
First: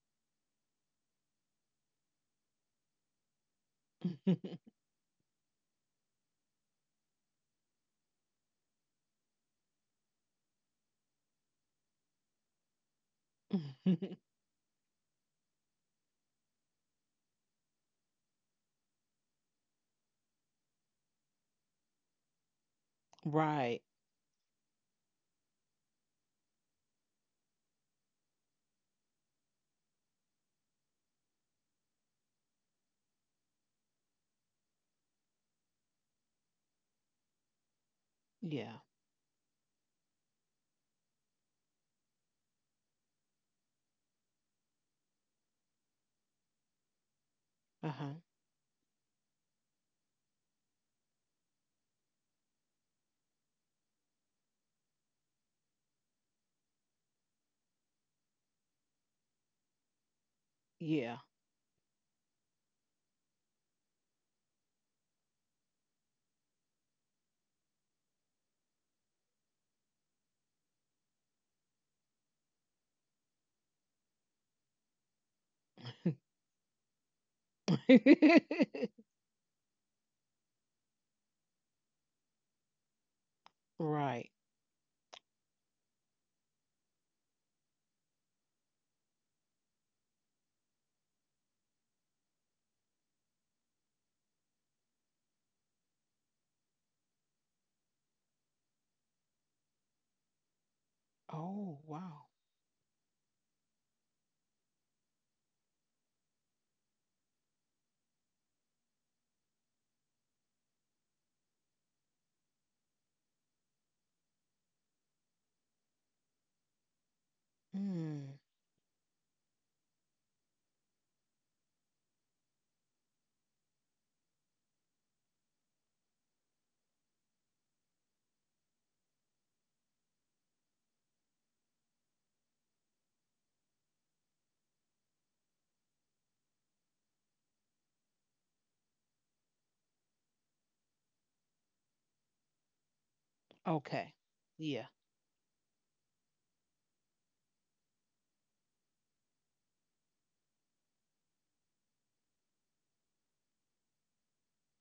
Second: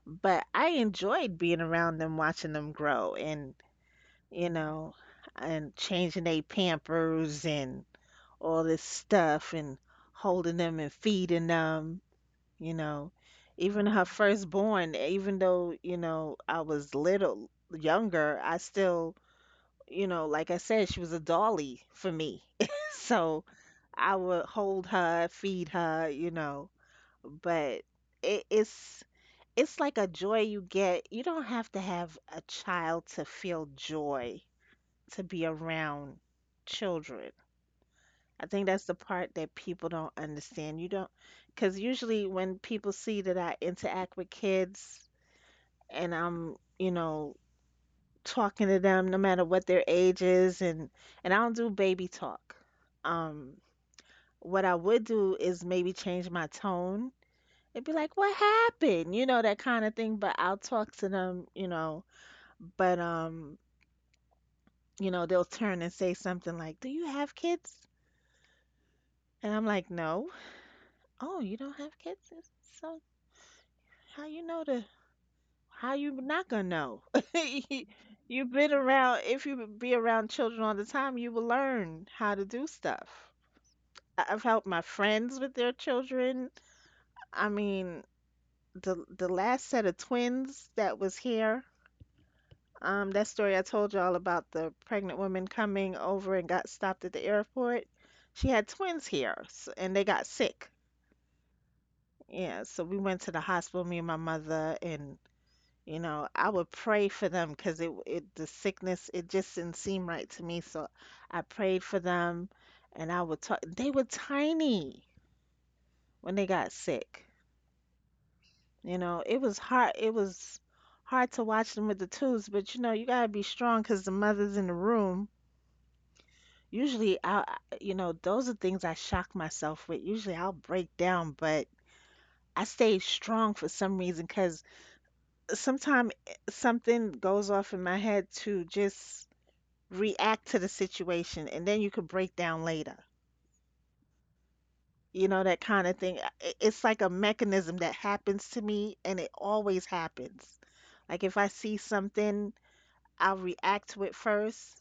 but I enjoyed being around them, watching them grow, and, you know, and changing their pampers and all this stuff, and holding them and feeding them, you know. Even her firstborn, even though, you know, I was little younger, I still, you know, like I said, she was a dolly for me. So
Right.
I would hold her, feed her, you know. But it's it's like a joy you get. You don't have to have a child to feel joy, to be around children. I think
Yeah.
that's the part that people don't understand. You don't, because usually when people see that I interact with kids and I'm, you know,
Uh-huh.
talking to them no matter what their age is, and I don't do baby talk. Um what I would do is maybe change my tone and be like, "What happened?" You know, that kind of thing, but I'll talk to
Yeah.
them, you know. But you know, they'll turn and say something like, "Do you have kids?" And I'm like, "No." "Oh, you don't have kids?" So, how you know the how you not gonna know? You've been around, if you be around children all the time, you will learn how to do stuff. I-
Right.
I've helped my friends with their children. I mean, the last set of twins that was here, that story I told y'all about the pregnant woman coming over and got stopped at the airport. She had twins here, s and they got sick.
Oh, wow.
Yeah, so we went to the hospital, me and my mother, and you know, I would pray for them because it the sickness it just didn't seem right to me. So I prayed for them, and I would talk. They were tiny when they got sick.
Mm.
You know, it was hard. It was hard to watch them with the twos, but you know, you gotta be strong because the mother's in the room. Usually, you know, those are things I shock myself with. Usually, I'll break down, but I stay strong for some reason because sometimes something goes off in my head to just react to the situation, and then you could break down later.
Okay. Yeah.
You know, that kind of thing. It's like a mechanism that happens to me, and it always happens. Like if I see something. I'll react with first,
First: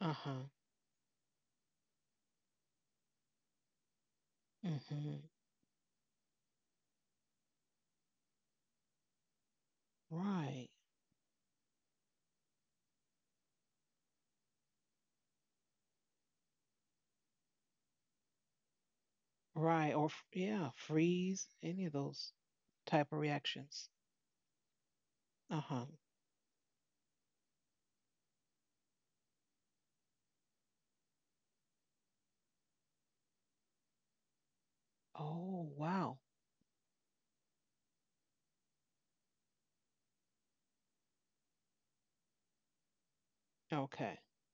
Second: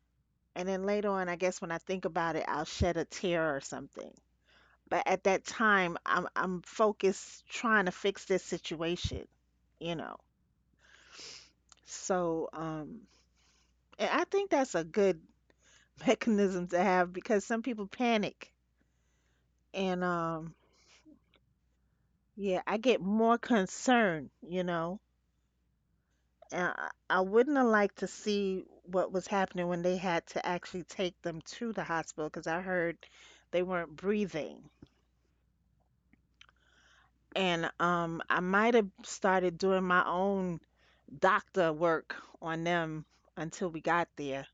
Uh-huh.
and then later on, I guess when I think about it, I'll shed a tear or something. But at
Mm-hmm.
that time, I'm focused trying to fix this situation, you know.
Right.
So, and I think that's a good mechanism to have because some people panic,
Right.
and
Or yeah, freeze, any of those
yeah, I get
type of
more
reactions.
concerned, you know.
Uh-huh.
And I wouldn't have liked to see what was happening when they had to actually take them to the hospital because I heard they weren't breathing.
Oh, wow.
And I might have started doing my own doctor work on them until we got
Okay.
there.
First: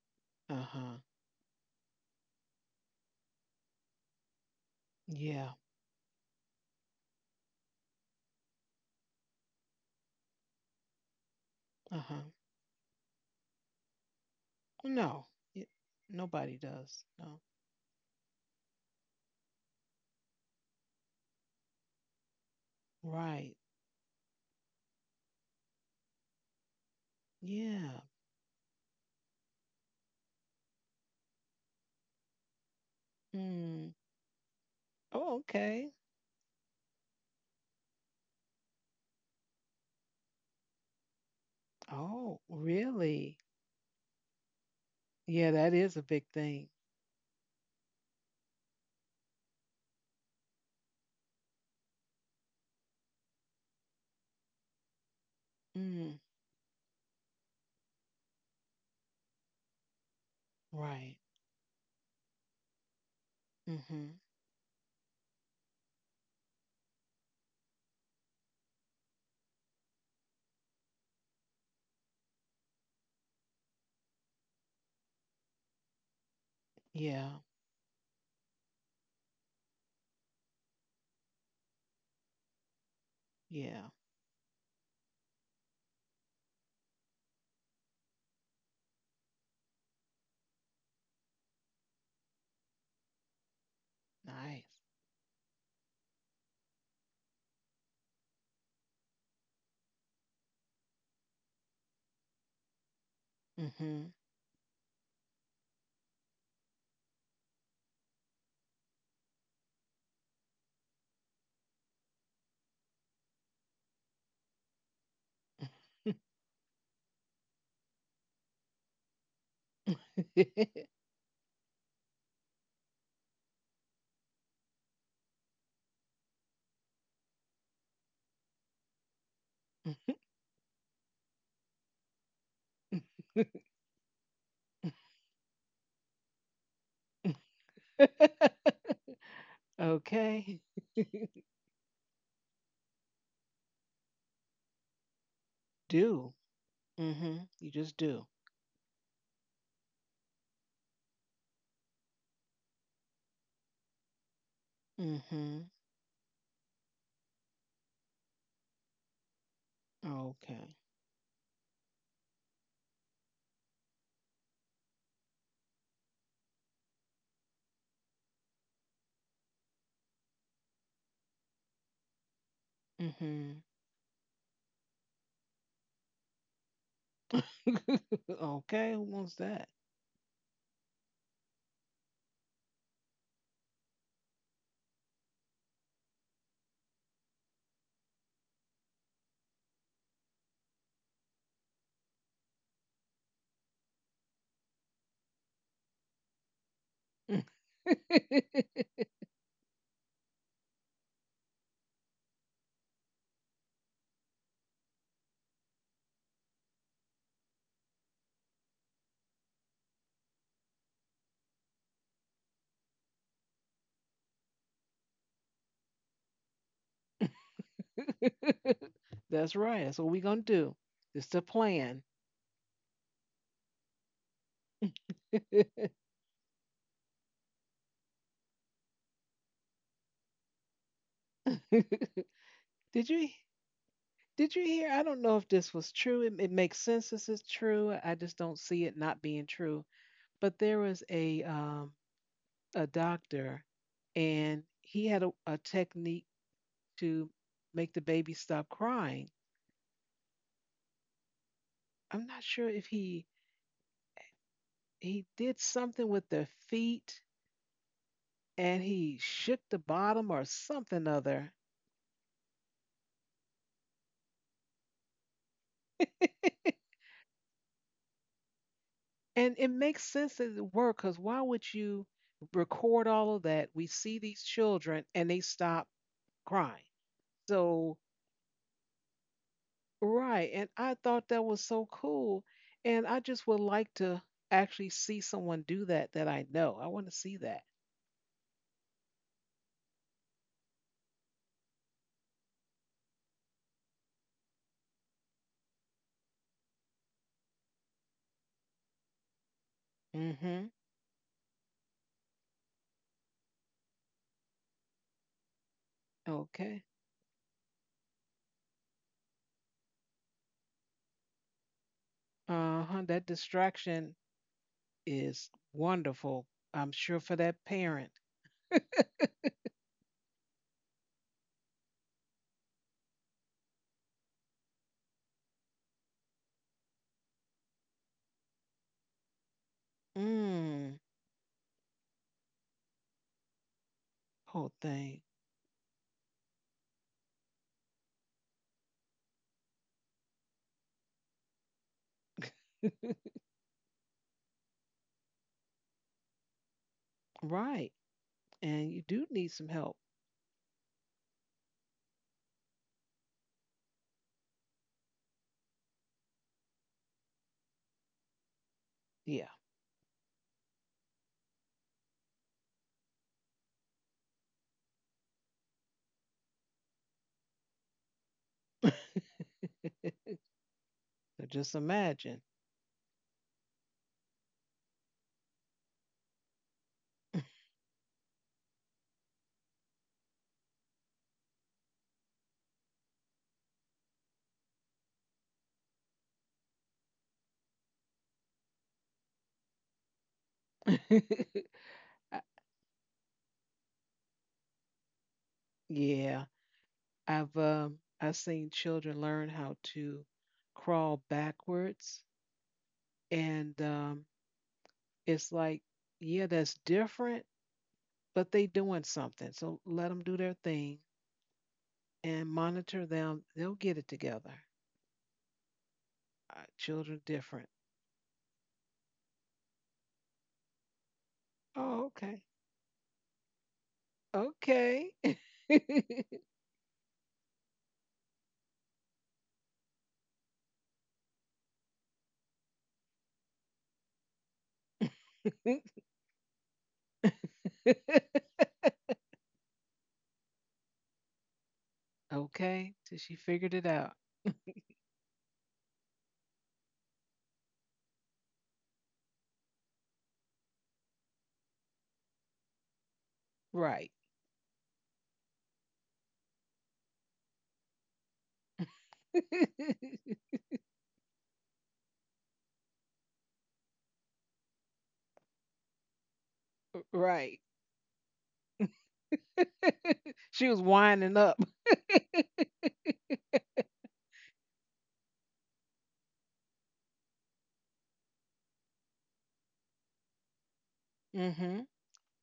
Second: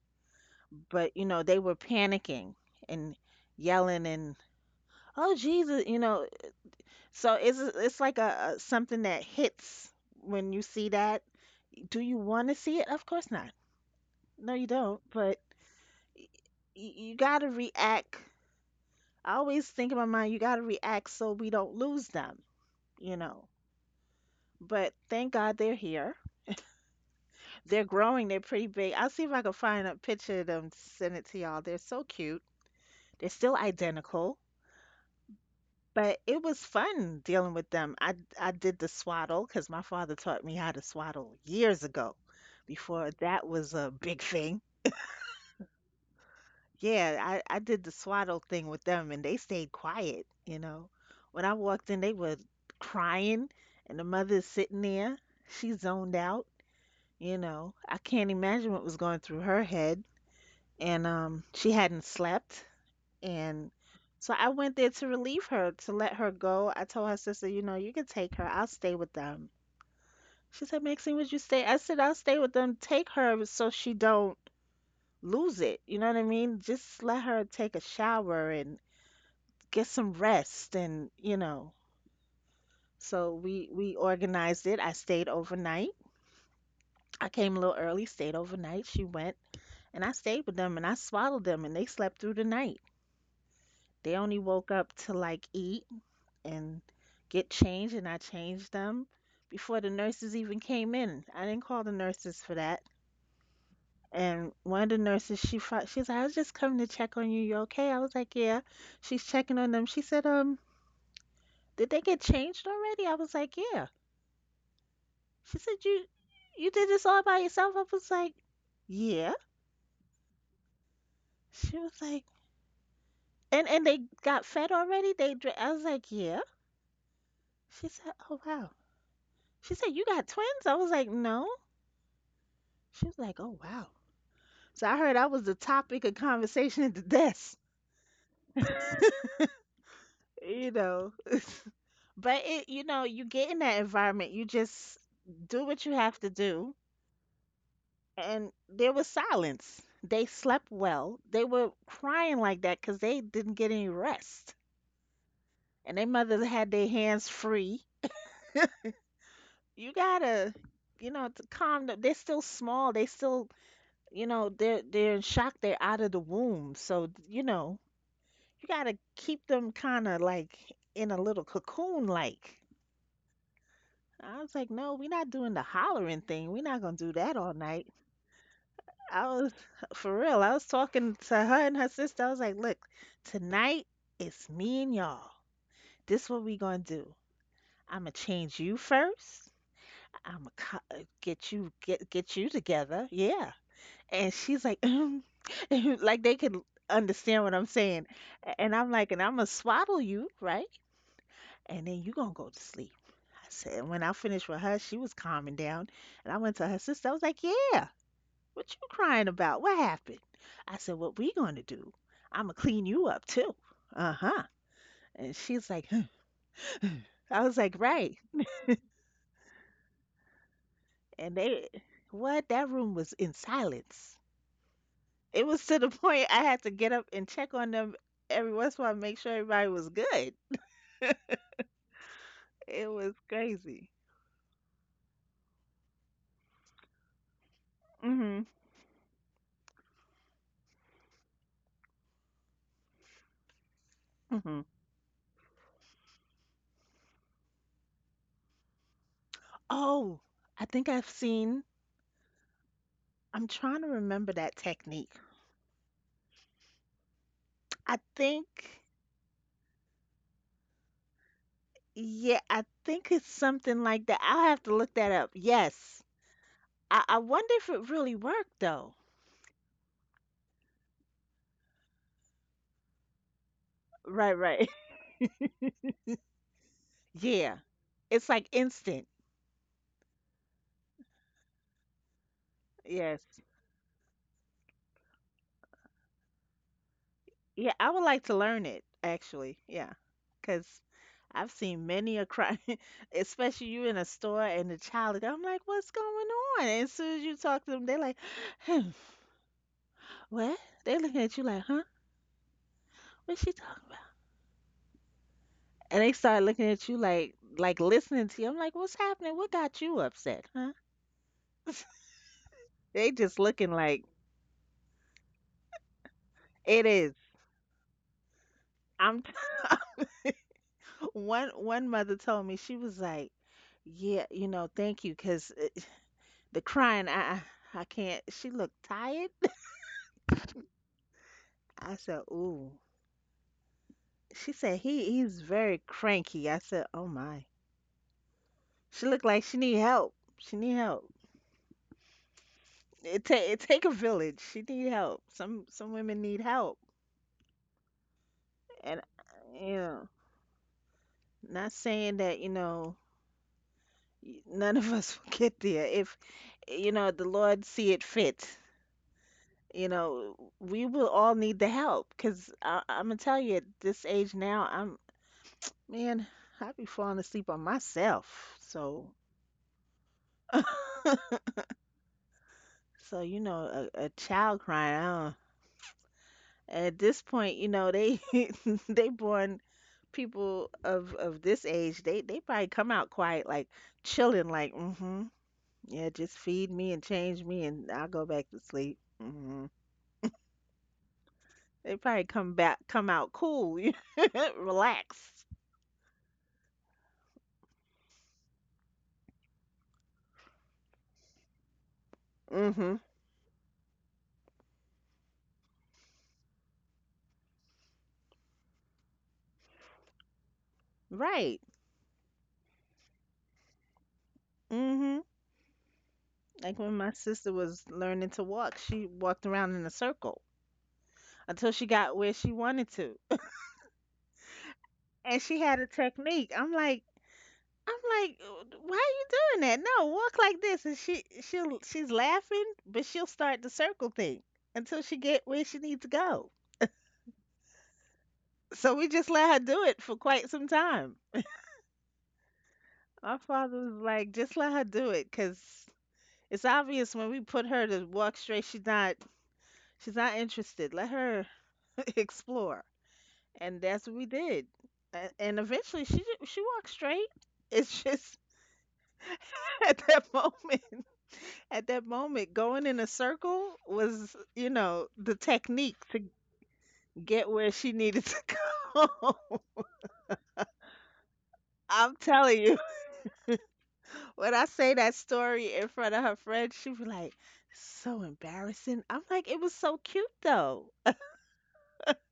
Uh-huh.
But, you know, they were panicking and yelling and, oh,
Yeah.
Jesus, you know. So it's like a something that hits when you see that. Do you
Uh-huh.
want to see it? Of course not. No, you don't.
No.
But
It, Nobody does.
you got
No.
to react. I always think in my mind, you got to react so we don't lose them, you know.
Right.
But thank God they're here. They're
Yeah.
growing. They're pretty big. I'll see if I can find a picture of them, send it to y'all. They're so cute. They're still
Hmm.
identical,
Oh, okay.
but it was fun dealing with them. I did the swaddle because my father taught me how to swaddle years ago,
Oh,
before
really?
that was a big thing.
Yeah, that is a big thing.
Yeah, I did the swaddle thing with them, and they stayed quiet. You know, when I walked in, they were crying, and the mother's sitting there. She zoned
Mm.
out. You know, I can't imagine what was going through her head. And
Right.
she hadn't slept and
Mm-hmm.
so I went there to relieve her, to let her go. I told her sister, you know, you can take her. I'll stay with them. She said, Maxine, would you stay? I said, I'll stay with them. Take her so she don't lose it. You know what I mean? Just let
Yeah.
her take a shower and get some rest and, you know. So we
Yeah.
we organized it. I stayed overnight. I came a little early, stayed overnight. She went and I stayed with them and I swaddled them and they slept through the night. They only
Nice.
woke up to like eat and get changed, and I changed them before the nurses even came in. I didn't call the nurses for that.
Mhm.
And one of the nurses, she fought, she's like, I was just coming to check on you. You okay? I was like, yeah. She's checking on them. She said, did they get changed already? I was like, yeah. She said, you did this all by yourself? I was like, yeah. She was like, and they got fed already. They, I was like, yeah. She said, oh wow. She said, you got twins? I was like, no. She was like, oh wow. So I heard I was the topic of conversation at the desk,
Okay.
you know. But it, you know, you get in that environment, you just do what you have to
Do.
do.
Mhm. You just do.
And there was silence. They slept well. They were crying like that because they didn't get any rest.
Mhm.
And their mother had their hands free. You gotta,
Okay.
you know, to calm them. They're still small. They still, you know, they're in shock. They're out of the womb. So, you know, you gotta keep them kind of like in a little cocoon like
Mhm.
I was like, no, we're not doing the hollering thing. We're not gonna do that all night.
Okay. Who
I
wants
was
that?
for real. I was talking to her and her sister. I was like, look, tonight it's me and y'all. This what we gonna do. I'ma change you first. I'ma get you get you together. Yeah. And she's like, "Mm," like they could understand what I'm saying. And I'm like, and I'ma swaddle you, right? And then you gonna go to sleep. I said, and when I finished with her, she was calming down. And I went to her sister. I was like, Yeah, what you crying about? What happened? I said, What we gonna do? I'ma clean you up too. Uh-huh. And she's like, "Huh." I was like, Right.
That's right. That's what we're gonna do. It's the
And they
plan.
what? That room was in silence. It was to
Did
the point I had to get up and check on them every once in a while, make sure everybody was good. It was
you?
crazy.
Did you hear? I don't know if this was true. It makes sense this is true. I just
Hmm.
don't see it not being true. But there was a doctor, and
Hmm.
he had a technique to make the baby stop crying.
Oh, I think I've seen
I'm not sure if he
I'm trying to remember that technique.
he did something with their feet
I
and
think
he shook the bottom or something other.
yeah, I think it's something like that. I'll have to look that up. Yes. I wonder if it really worked though.
And it makes sense that it worked because why would you record all of that? We see these
Right, right.
children and they stop crying.
Yeah.
So,
It's like instant.
right. And I thought that was so cool. And I
Yes.
just would like to actually see someone do that that I know. I want to see that.
Yeah, I would like to learn it actually. Yeah. 'Cause I've seen many a crime, especially you in a store and the child. I'm like, what's going on? And as soon as you talk to them, they're like, hmm, what?
Mm-hmm.
They're looking at you like, huh? What's she talking about? And they start looking
Okay.
at you like listening to you. I'm like, what's happening? What got you upset, huh?
Uh-huh.
They
That
just looking
distraction
like
is wonderful. I'm
it
sure
is.
for that parent.
I'm t- one mother told me she was like, "Yeah, you know, thank you, 'cause it, the crying, I can't." She looked tired.
Mm.
I said, "Ooh." She
Whole
said,
thing.
he's very cranky." I said, "Oh my." She looked like she need help. She need help. It take it take a village. She need help. Some women need help,
Right. And you
and
do need some help.
yeah, not saying that you know none of us will get there if you know the lord see it fit
Yeah.
you know we will all need the help because I'm gonna tell you at this age now I'm man I be falling asleep on myself so
So just imagine.
so you know a child crying at this point you know they they born people of this age they probably come out quiet like chilling like mm-hmm yeah just feed me and change me and I'll go back to sleep mm-hmm."
I-
They probably come back, come out cool, you know, relaxed.
yeah. I've seen children learn how to crawl backwards,
Mm-hmm.
and it's like, yeah, that's different, but they doing something. So let them do their thing
Right.
and monitor them. They'll get it together.
Hmm. Like when
Children
my sister
different.
was learning to walk, she walked around in a circle until she
Oh,
got
okay,
where she wanted to.
okay,
And she had a technique. I'm like, why are you doing that? No, walk like this. And she'll she's laughing, but she'll start the circle thing until she get where she needs to go. So we just let her do it for quite some time.
okay. Till she
Our
figured it
father was
out.
like, just let her do it, cause it's obvious when we put her to walk straight, she's not interested. Let her explore. And
Right,
that's what we did. And eventually she walked straight. It's just at that moment, at that moment going in a circle was, you know, the technique to
right.
get where she needed to go.
She was winding up.
I'm telling you, when I say that story in front of her friend, she was like, so embarrassing. I'm like, it was so cute though.
Hmm.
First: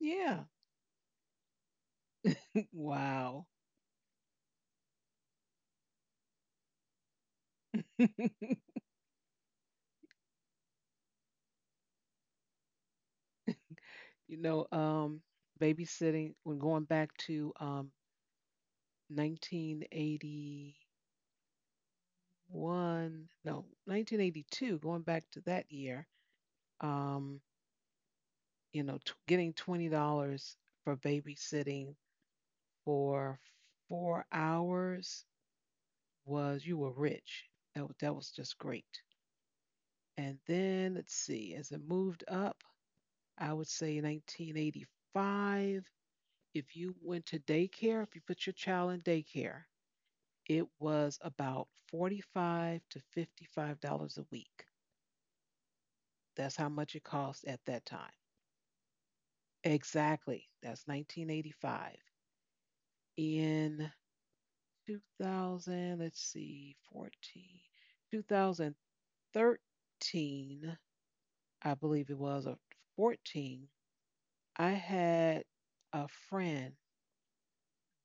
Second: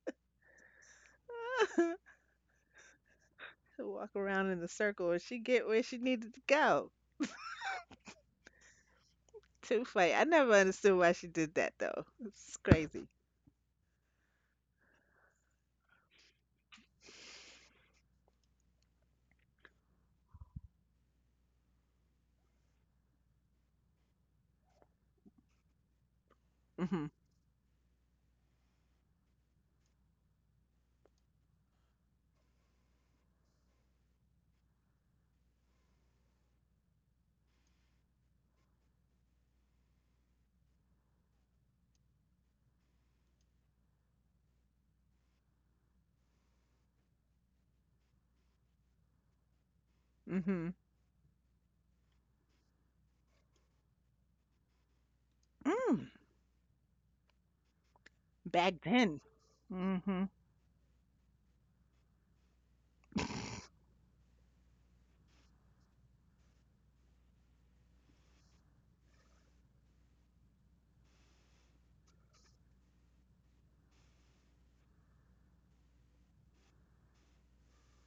Yeah. Wow.
to walk around in the circle and she get where she needed to go to fight. I never understood why she did that though. It's crazy.
You know, um, babysitting, when going back to 1981, no, 1982, going back to that year,
Mm-hmm.
um, getting $20 for babysitting for 4 hours was, you were rich. That was just great. And then, let's see, as it moved up, I would say 1985. If you went to daycare, if you put your child in daycare,
Hmm.
it was about $45 to $55 a week.
Mm.
That's how much it cost at that time.
Back then. Hmm.
Exactly. That's 1985. In 2000, let's see, 14, 2013, I believe it was, or 14, I had a friend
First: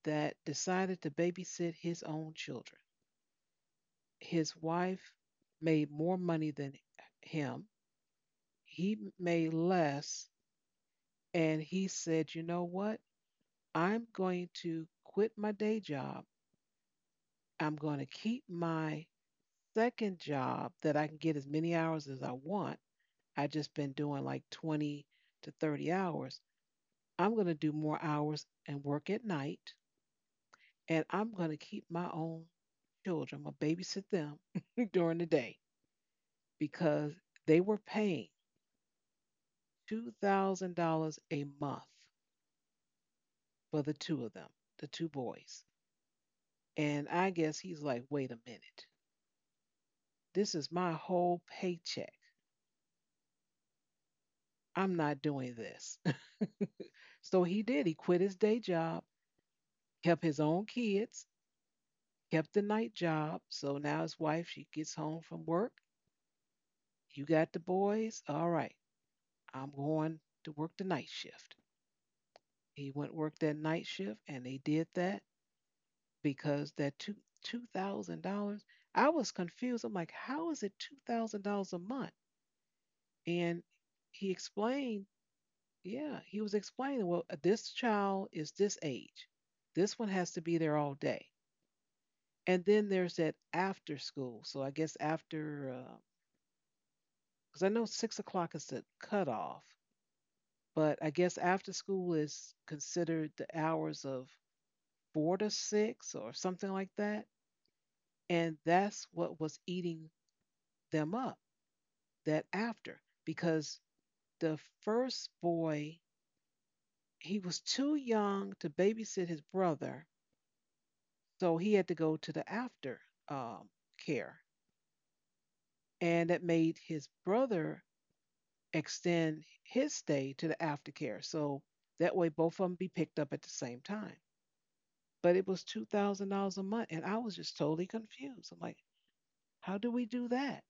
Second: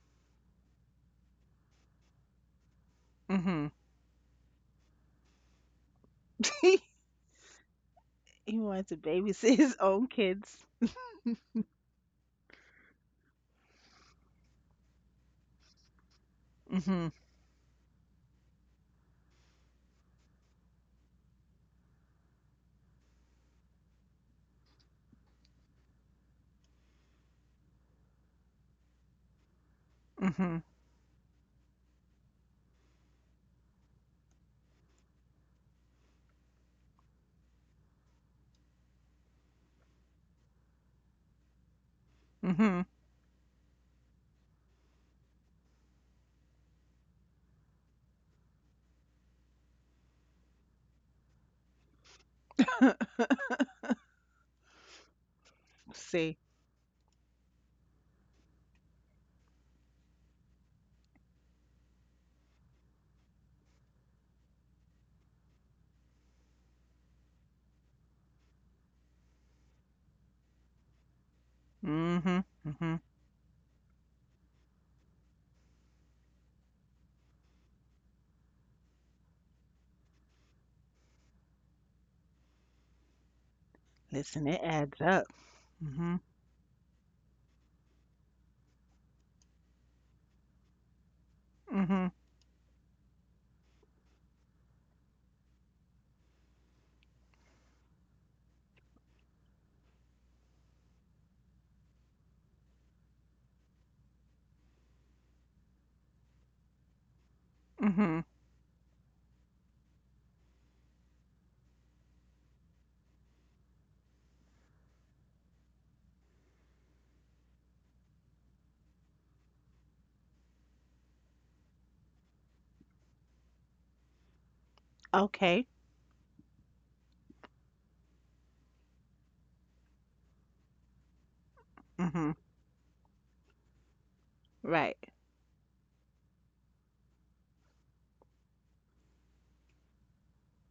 that decided to babysit his own children.
Hmm.
His wife made more money than
He
him.
wanted to
He made
babysit his own
less.
kids.
And he said, you know what? I'm going to quit my day job.
Hmm.
I'm going to keep my second job that I can get as many hours as I want. I just been doing like 20 to 30 hours. I'm going to do more hours and work at night.
Hmm.
And I'm going to keep my own children. I'm going to babysit them during the day because they were paying $2,000 a month
Hmm.
for the two of them, the two boys. And I guess he's like, wait a minute, this is my whole paycheck. I'm not doing this.
See,
So he did. He quit his day job, kept his own kids, kept the night job. So now his wife, she gets home from work. You got the boys. All right, I'm going to work the night shift.
hmm.
He
Hmm.
went work that night shift and they did that. Because that two thousand dollars, I was confused. I'm like, how is it $2,000 a month? And he
Listen, it adds
explained,
up. Hmm.
yeah, he was explaining, well, this child is this age. This one has to be there all day.
Hmm.
And then there's that after school. So I guess after, because I know 6 o'clock is the cutoff, but I guess after school is considered the hours of 4 to 6 or something like that.
Hmm.
And that's what was eating them up, that after, because the first boy, he was too young to babysit his brother, so he had to go to the after um, care,
Okay,
and that made his brother extend his stay to the aftercare. So that
hmm.
way, both of them be picked up at the same time.
Right.
But it was $2,000 a month, and I was just totally confused. I'm like, how do we do that?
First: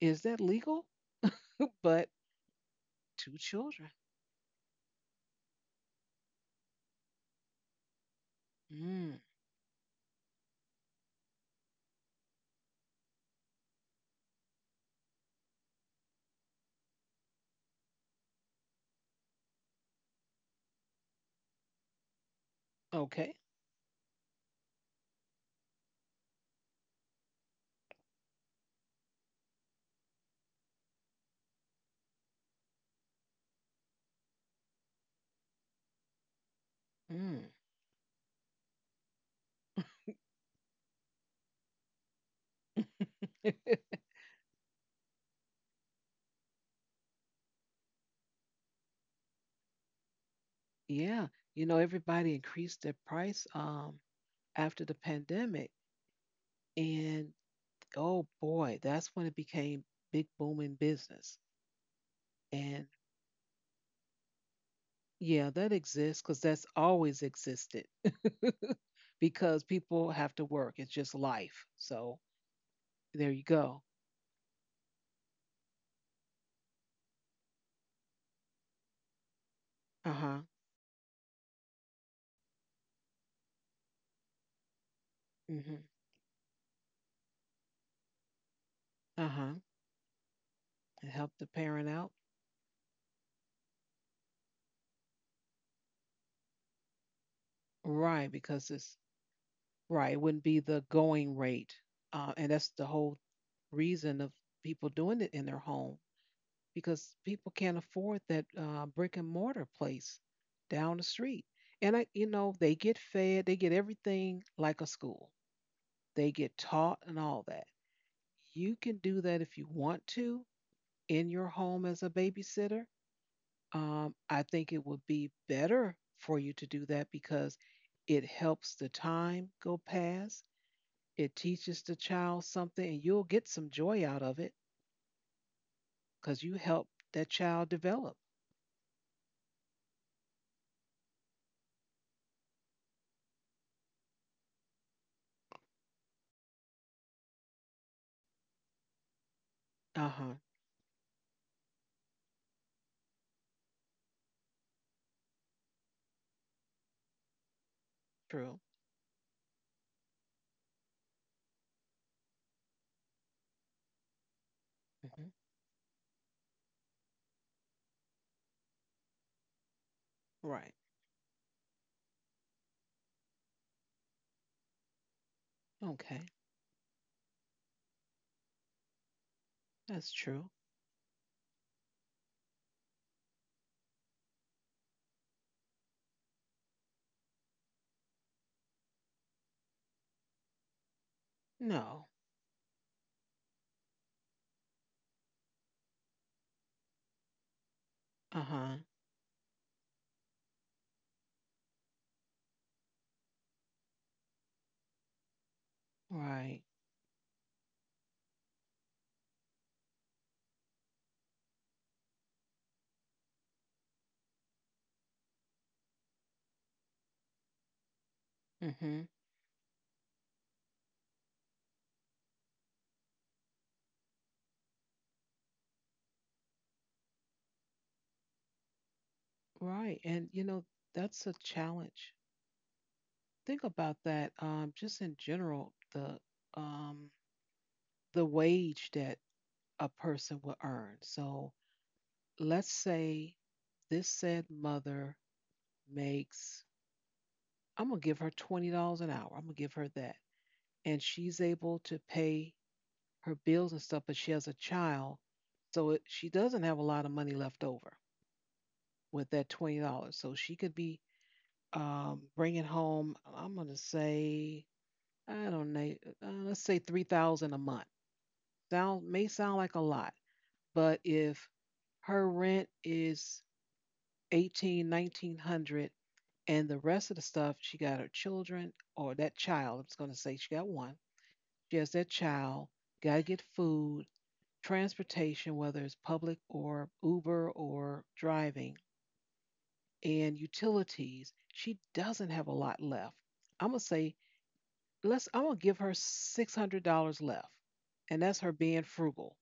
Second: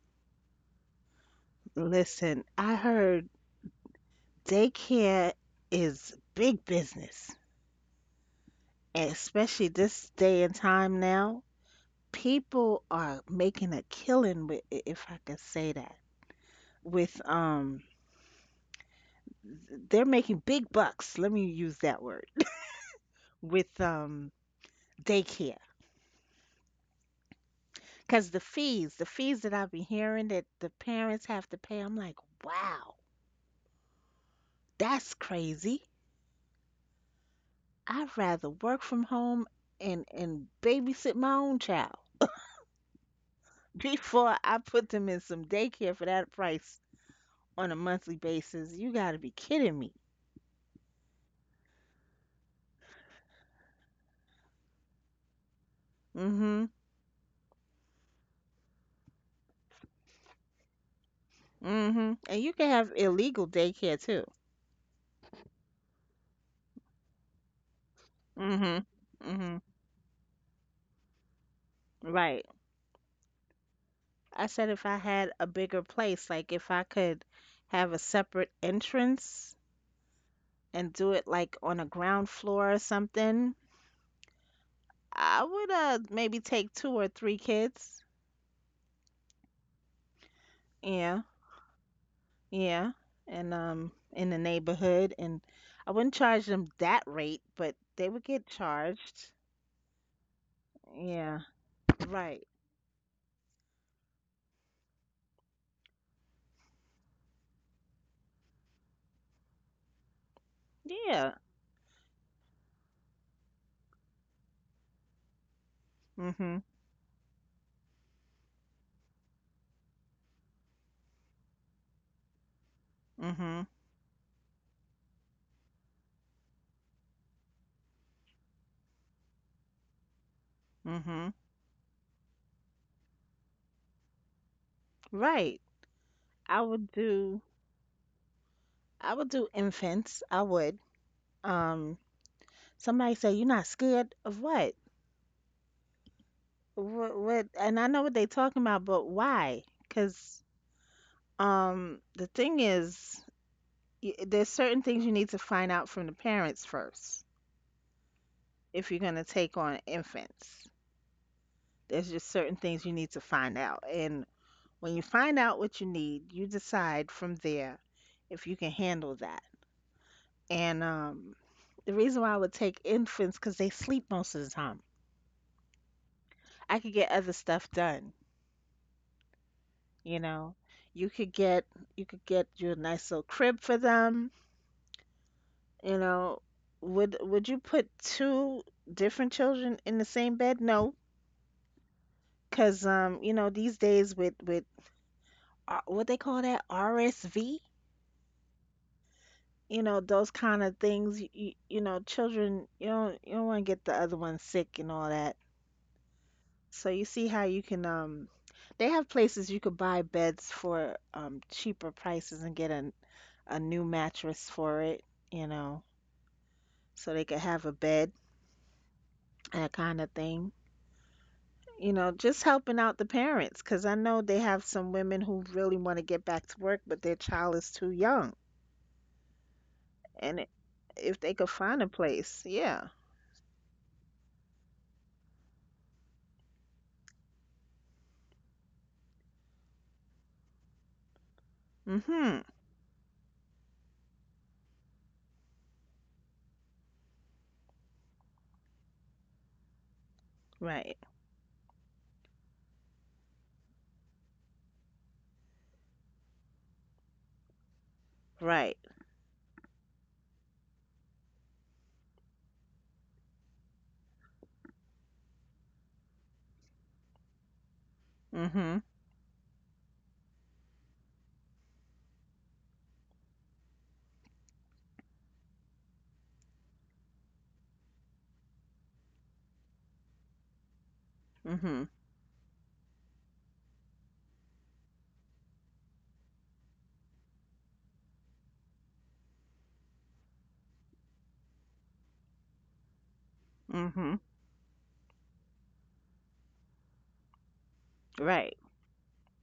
Is that legal? But
Listen, I heard
two children.
daycare is big business.
Mm,
Especially this day and time now, people are making a killing with, if I could say that, with they're making big bucks. Let me use that word
okay.
with daycare because the fees that I've been hearing that the parents have to pay, I'm like, wow, that's crazy.
Mm.
I'd rather work from home and babysit my own child before I put them in some daycare for that price on a monthly basis. You got to be kidding me.
Yeah, everybody increased their price after the pandemic.
Mhm.
And oh boy, that's when it became big booming business.
Mhm. And you can
And
have illegal daycare too.
yeah, that exists because that's always existed
Mhm. Mhm.
because people have to work. It's just life. So
Right.
there you go.
I said if I had a bigger place, like if I could have a separate entrance
Uh huh.
and do it like on a ground floor or something, I would
Hmm.
maybe take two or three kids.
Uh huh. It
Yeah.
helped the parent out.
Yeah. And in the neighborhood and I wouldn't charge them that rate, but they would
Right.
get
Because it's
charged.
right. It wouldn't be the going
Yeah.
rate. Uh,
Right.
and that's the whole reason of people doing it in their home because people can't afford that brick and mortar place down the
Yeah.
street. And they get fed, they get everything like a school. They
Mhm.
get taught and all that. You can do that if you want to in your home as a babysitter.
Mhm.
I think it would be better for you to do that because it helps the time go past.
Mhm.
It teaches the child something, and you'll get some joy out of it
Right.
because you
I would
help that
do
child develop.
I would do infants. I would. Um somebody say you're not scared of what? What and I know what they talking about, but why?
Uh huh.
'Cause the thing is y- there's certain things you need to find out from the parents first
True.
if you're going to take on infants. There's just certain things you need to find out. And when you
Mm-hmm.
find out what you need, you decide from there if you can handle that. And
Right.
the reason why I would take infants because they sleep most of the time.
Okay.
I could get other stuff done, you
That's
know.
true.
You could get you could get you a nice little crib for them, you know. Would you put two different children in the same bed? No,
No.
because you know, these days with what they call that RSV,
Uh huh.
you know, those kind of things. You know, children, you don't want to get the other one sick and all that.
Right.
So you see how you can they have places you could buy beds for cheaper prices and get a new mattress for it, you know, so they could have a bed,
Mm-hmm.
that kind of thing. You know, just helping out the parents 'cause I know they have some women who really want to get back to work, but their child is too young.
Right. And
And it-
you know,
if
that's
they
a
could find a
challenge.
place, yeah.
Think about that. Just in general, the um wage that a person will earn. So
Mhm.
let's say this said mother makes, I'm gonna give her $20 an hour. I'm gonna give her that.
Right.
And she's able to pay her bills and stuff, but she has a child, so she doesn't have a lot of money left over
Right.
with that $20. So she could be bringing home, I'm gonna say, I don't know, let's say 3,000 a month.
Mhm.
Sound like a lot, but if her rent is 18, 1,900, and the rest of the stuff, she got her children, or that child. I'm just gonna say she got one. She
Mhm.
has that child. Gotta get food, transportation, whether it's public or Uber or driving, and utilities. She doesn't have a lot left. I'm gonna say,
Mhm.
let's I'm gonna give her $600 left. And that's her
Right.
being frugal.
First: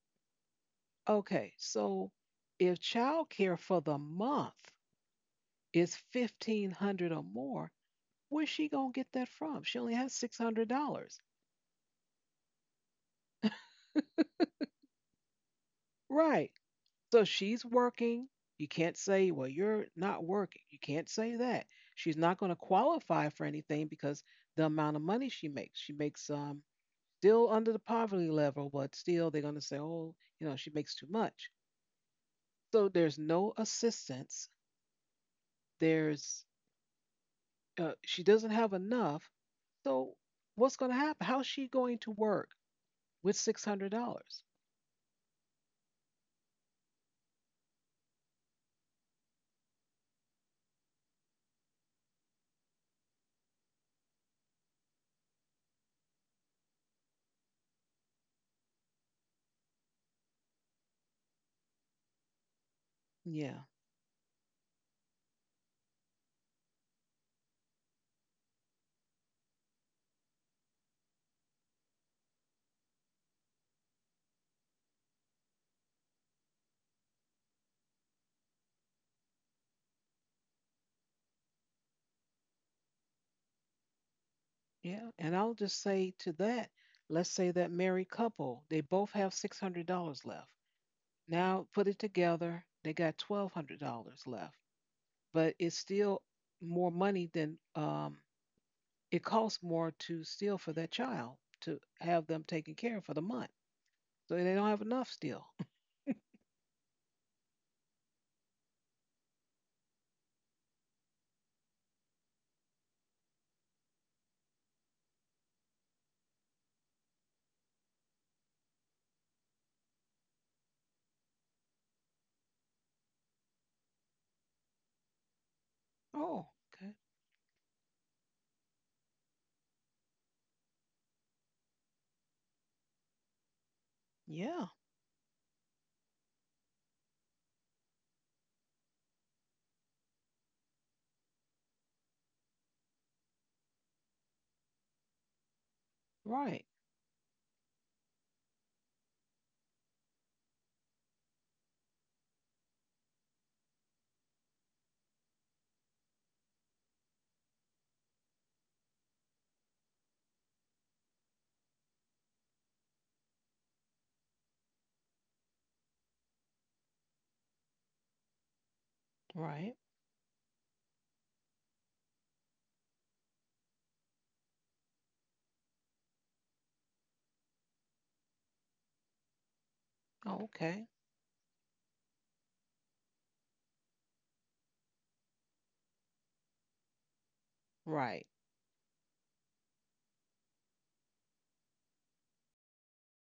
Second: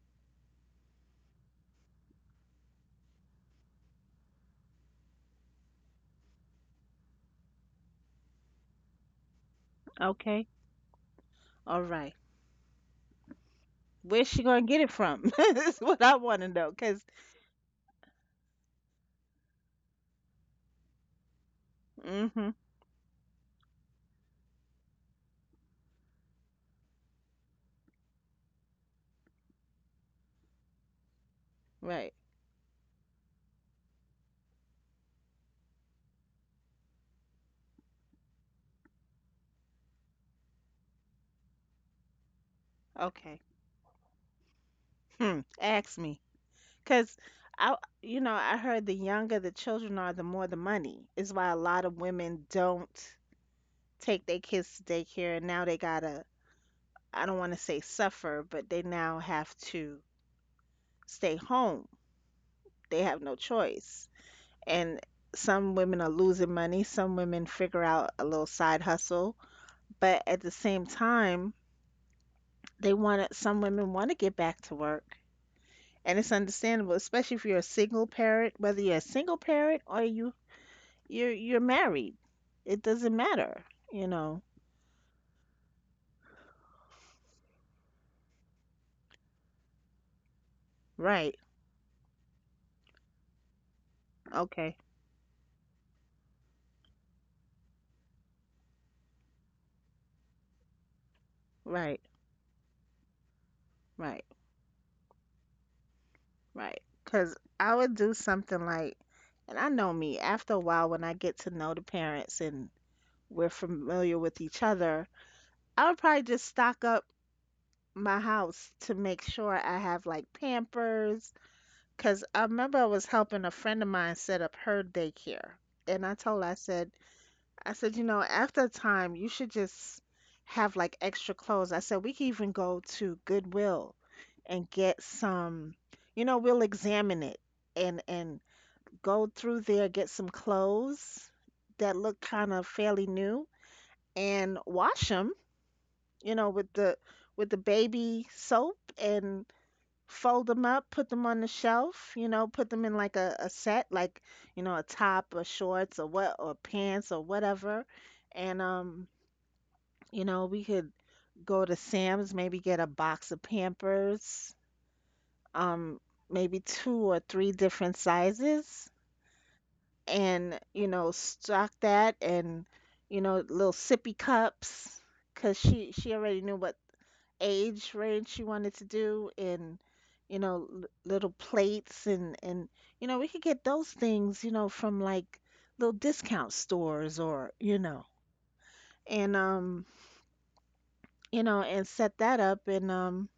Okay, so if childcare for the month is 1,500 or more, where's she gonna get that from? She only has six
Okay.
hundred dollars.
All right. Where's she gonna get it from? That's what I want to
Right.
know. Because
So she's working. You can't say, well, you're not working. You can't say that. She's not
mm-hmm,
gonna qualify for anything because the amount of money she makes. She makes, still under the poverty level, but still they're going to say, oh, you know, she makes too much.
right,
So there's no assistance. There's She doesn't have enough. So what's going to happen? How's she going to work
okay,
with $600?
hmm, ask me, cause I, I heard the younger the children are, the more the money is why a lot of women don't take their kids to daycare, and now they gotta, I don't want to say suffer, but they now have to stay home. They have no
Yeah,
choice, and some women are losing money. Some women figure out a little side hustle, but at the same time some women want to get back to work, and it's understandable, especially if you're a single parent, whether you're a single parent or you're married. It doesn't matter, you know.
yeah. And I'll just say to that, let's say that married couple, they both have $600 left.
Right.
Now put it together, they got $1,200 left,
Okay.
but it's still more money than, it costs more to steal for that child to
Right.
have them taken care of for the month.
Right.
So they don't have enough still.
Right. Cuz I would do something like and I know me, after a while when I get to know the parents and we're familiar with each other, I would probably just stock up my house to make sure I have like Pampers. Because I remember I was helping a friend of mine set up her daycare. And I told her,
Oh, okay.
I said, you know, after a time, you should just have like extra clothes. I said, we can even go to Goodwill and
Yeah.
get some, we'll examine it and go through there, get some clothes that look kind of fairly new and wash them, you know,
Right.
with the baby soap and fold them up, put them on the shelf, you know, put them in like a set, like, you know, a top or shorts or what or pants or whatever. And you know, we could go to Sam's, maybe get a box of Pampers, um, maybe two or three different sizes
Right.
and, you know, stock that and, you know, little sippy cups, 'cause she already knew what age range you wanted to do and
Oh,
l-
okay.
little plates and you know we could get those things you know from like little discount stores or
Right.
and you know and set that up and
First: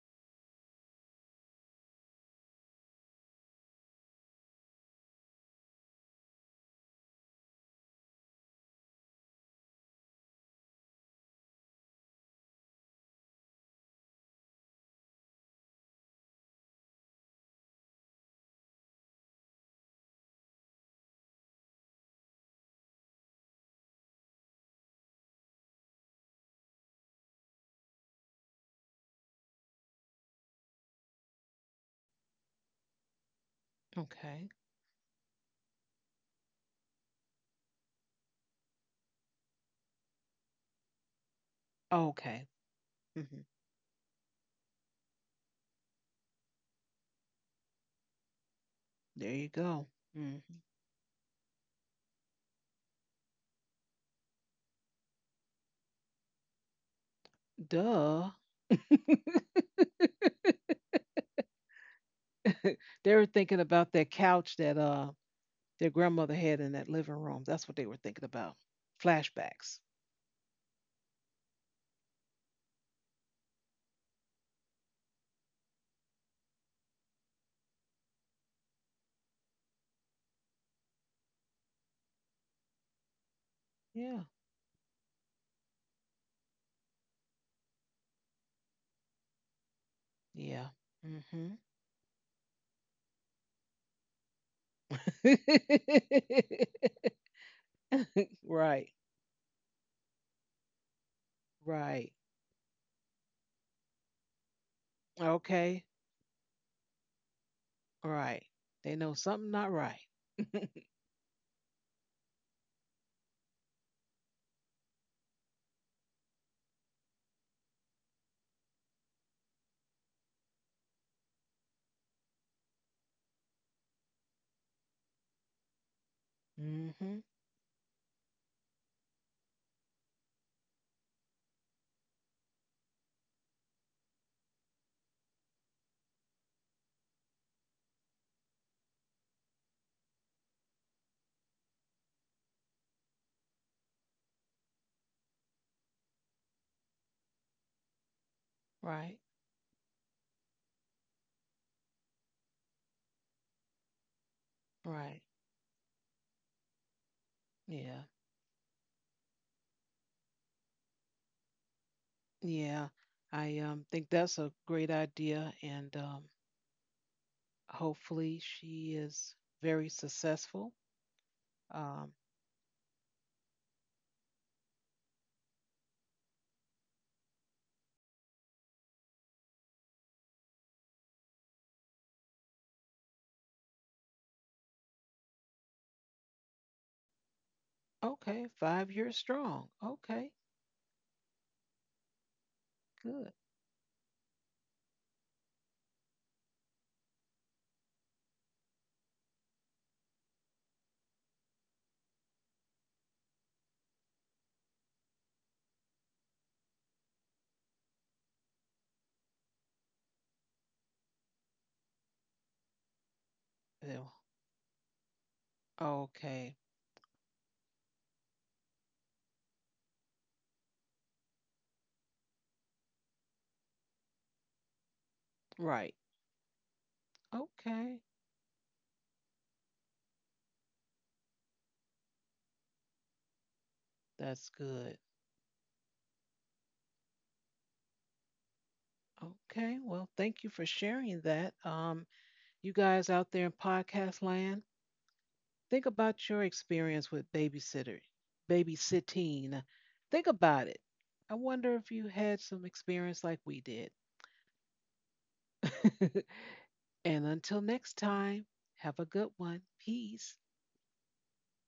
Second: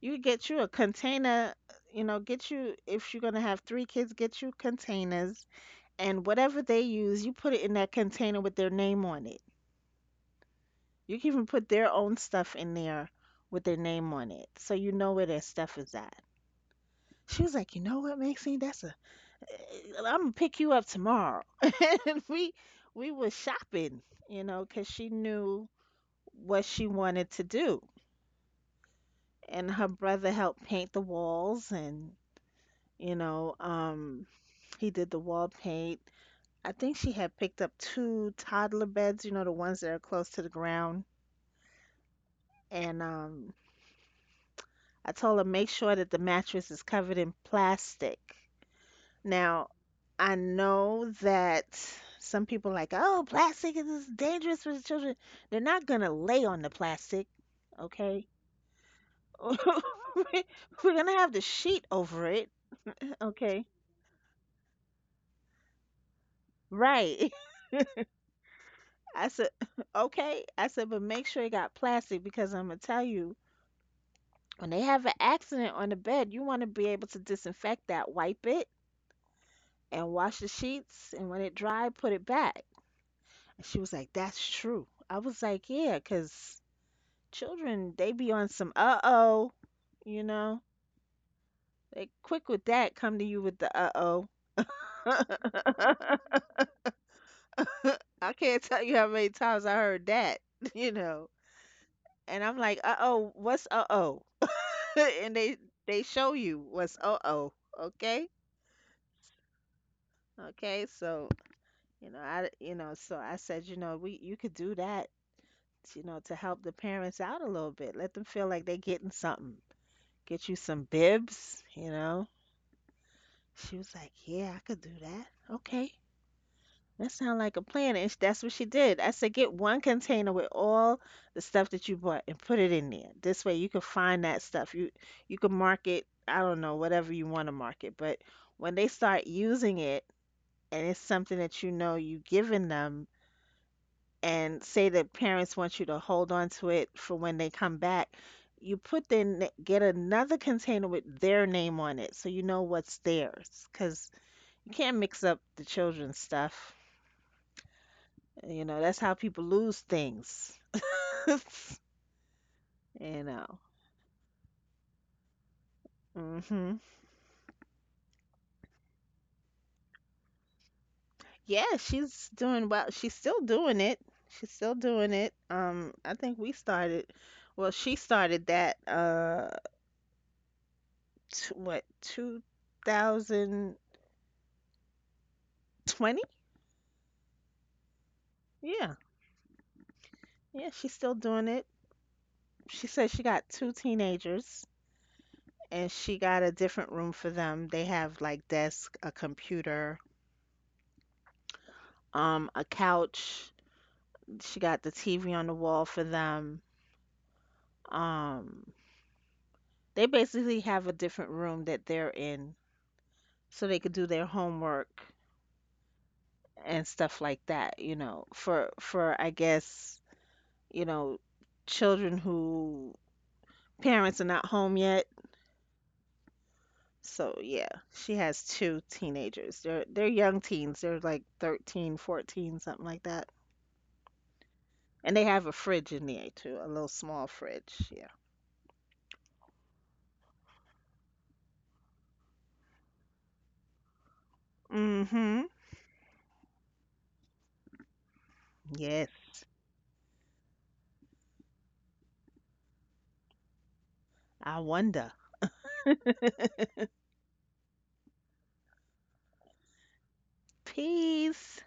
you could get you a container you know get you if you're going to have three kids get you containers and whatever they use you put it in that container with their name on it you can even put their own stuff in there with their name on it so you know where their stuff is at. She was like, you know what, Maxine? That's a eh, I'm gonna pick you up tomorrow. And we was shopping, you know, 'cause she knew what she wanted to do. And her brother helped paint the walls and you know,
Okay.
he did the wall paint. I think she had picked up two toddler beds, you know, the ones that are close to the ground.
Okay.
And
Hmm.
I told her make sure that the mattress is covered in plastic.
There you
Now,
go.
I
Hmm.
know that some people like, oh, plastic is dangerous for the children. They're not gonna lay on the plastic, okay?
Duh.
We're gonna have the sheet over it,
They were thinking
okay?
about that couch that their grandmother had in that living
Right.
room. That's what they were thinking about.
I said,
Flashbacks.
okay. I said, but make sure it got plastic because I'm gonna tell you, when they have an accident on the bed, you want to be able to disinfect that, wipe it, and wash the sheets, and when it dry, put it back. And she was like,
Yeah.
that's true. I was like, yeah, because children they be on some uh-oh, you know,
Yeah. Mhm.
they quick with that, come to you with the uh-oh. I can't tell
Right.
you how many times I heard that. You know,
Right.
and I'm like, uh-oh, what's uh-oh? And
Okay.
they show you what's uh-oh, okay.
Right. They know something not right.
Okay, so you know I you know so I said, you know, we you could do that, you know, to help the parents out a little bit, let them feel like they getting something. Get you some bibs, you know. She was like, yeah, I could do that. Okay. That
Mhm.
sounds like a plan. And sh- that's what she did. I said, get one container with all the stuff that you bought and put it in there. This way you can find that stuff. You can mark it, I don't know, whatever you want to mark it. But when they start using it and it's something that you know you've given them, and say that parents want you to hold on to it for when they come back, you put
Right.
then get another container with their name on it so you know what's theirs. Because you can't mix
Right.
up the children's stuff.
Yeah.
You know, that's how people lose things.
Yeah.
You know.
I think that's a great idea, and
Mhm.
hopefully she is very successful.
Yeah,
Um
she's doing well. She's still doing it. She's still doing it. I think we started, well, she started that t what, 2020?
okay,
Yeah.
5 years strong. Okay.
Yeah, she's still doing it. She said she
Good.
got two teenagers and she got a different room for them. They have like desk, a computer, a couch. She got the TV on the wall for them. Um, they basically have a different room that they're in so they could do
Ew.
their homework
Okay.
and stuff like that, you know, for I guess, you know, children who parents are not home yet.
Right.
So yeah,
Okay.
she has two teenagers. They're young teens. They're like 13, 14, something like that.
That's good.
And they have a fridge in there too, a little small fridge. Yeah.
Okay. Well, thank you for sharing that. You guys out there in podcast land,
Hmm.
think about your experience with
Yes.
babysitting. Think about it. I wonder if you had some experience like we did.
I wonder.
And until next time, have a good one. Peace.
Peace.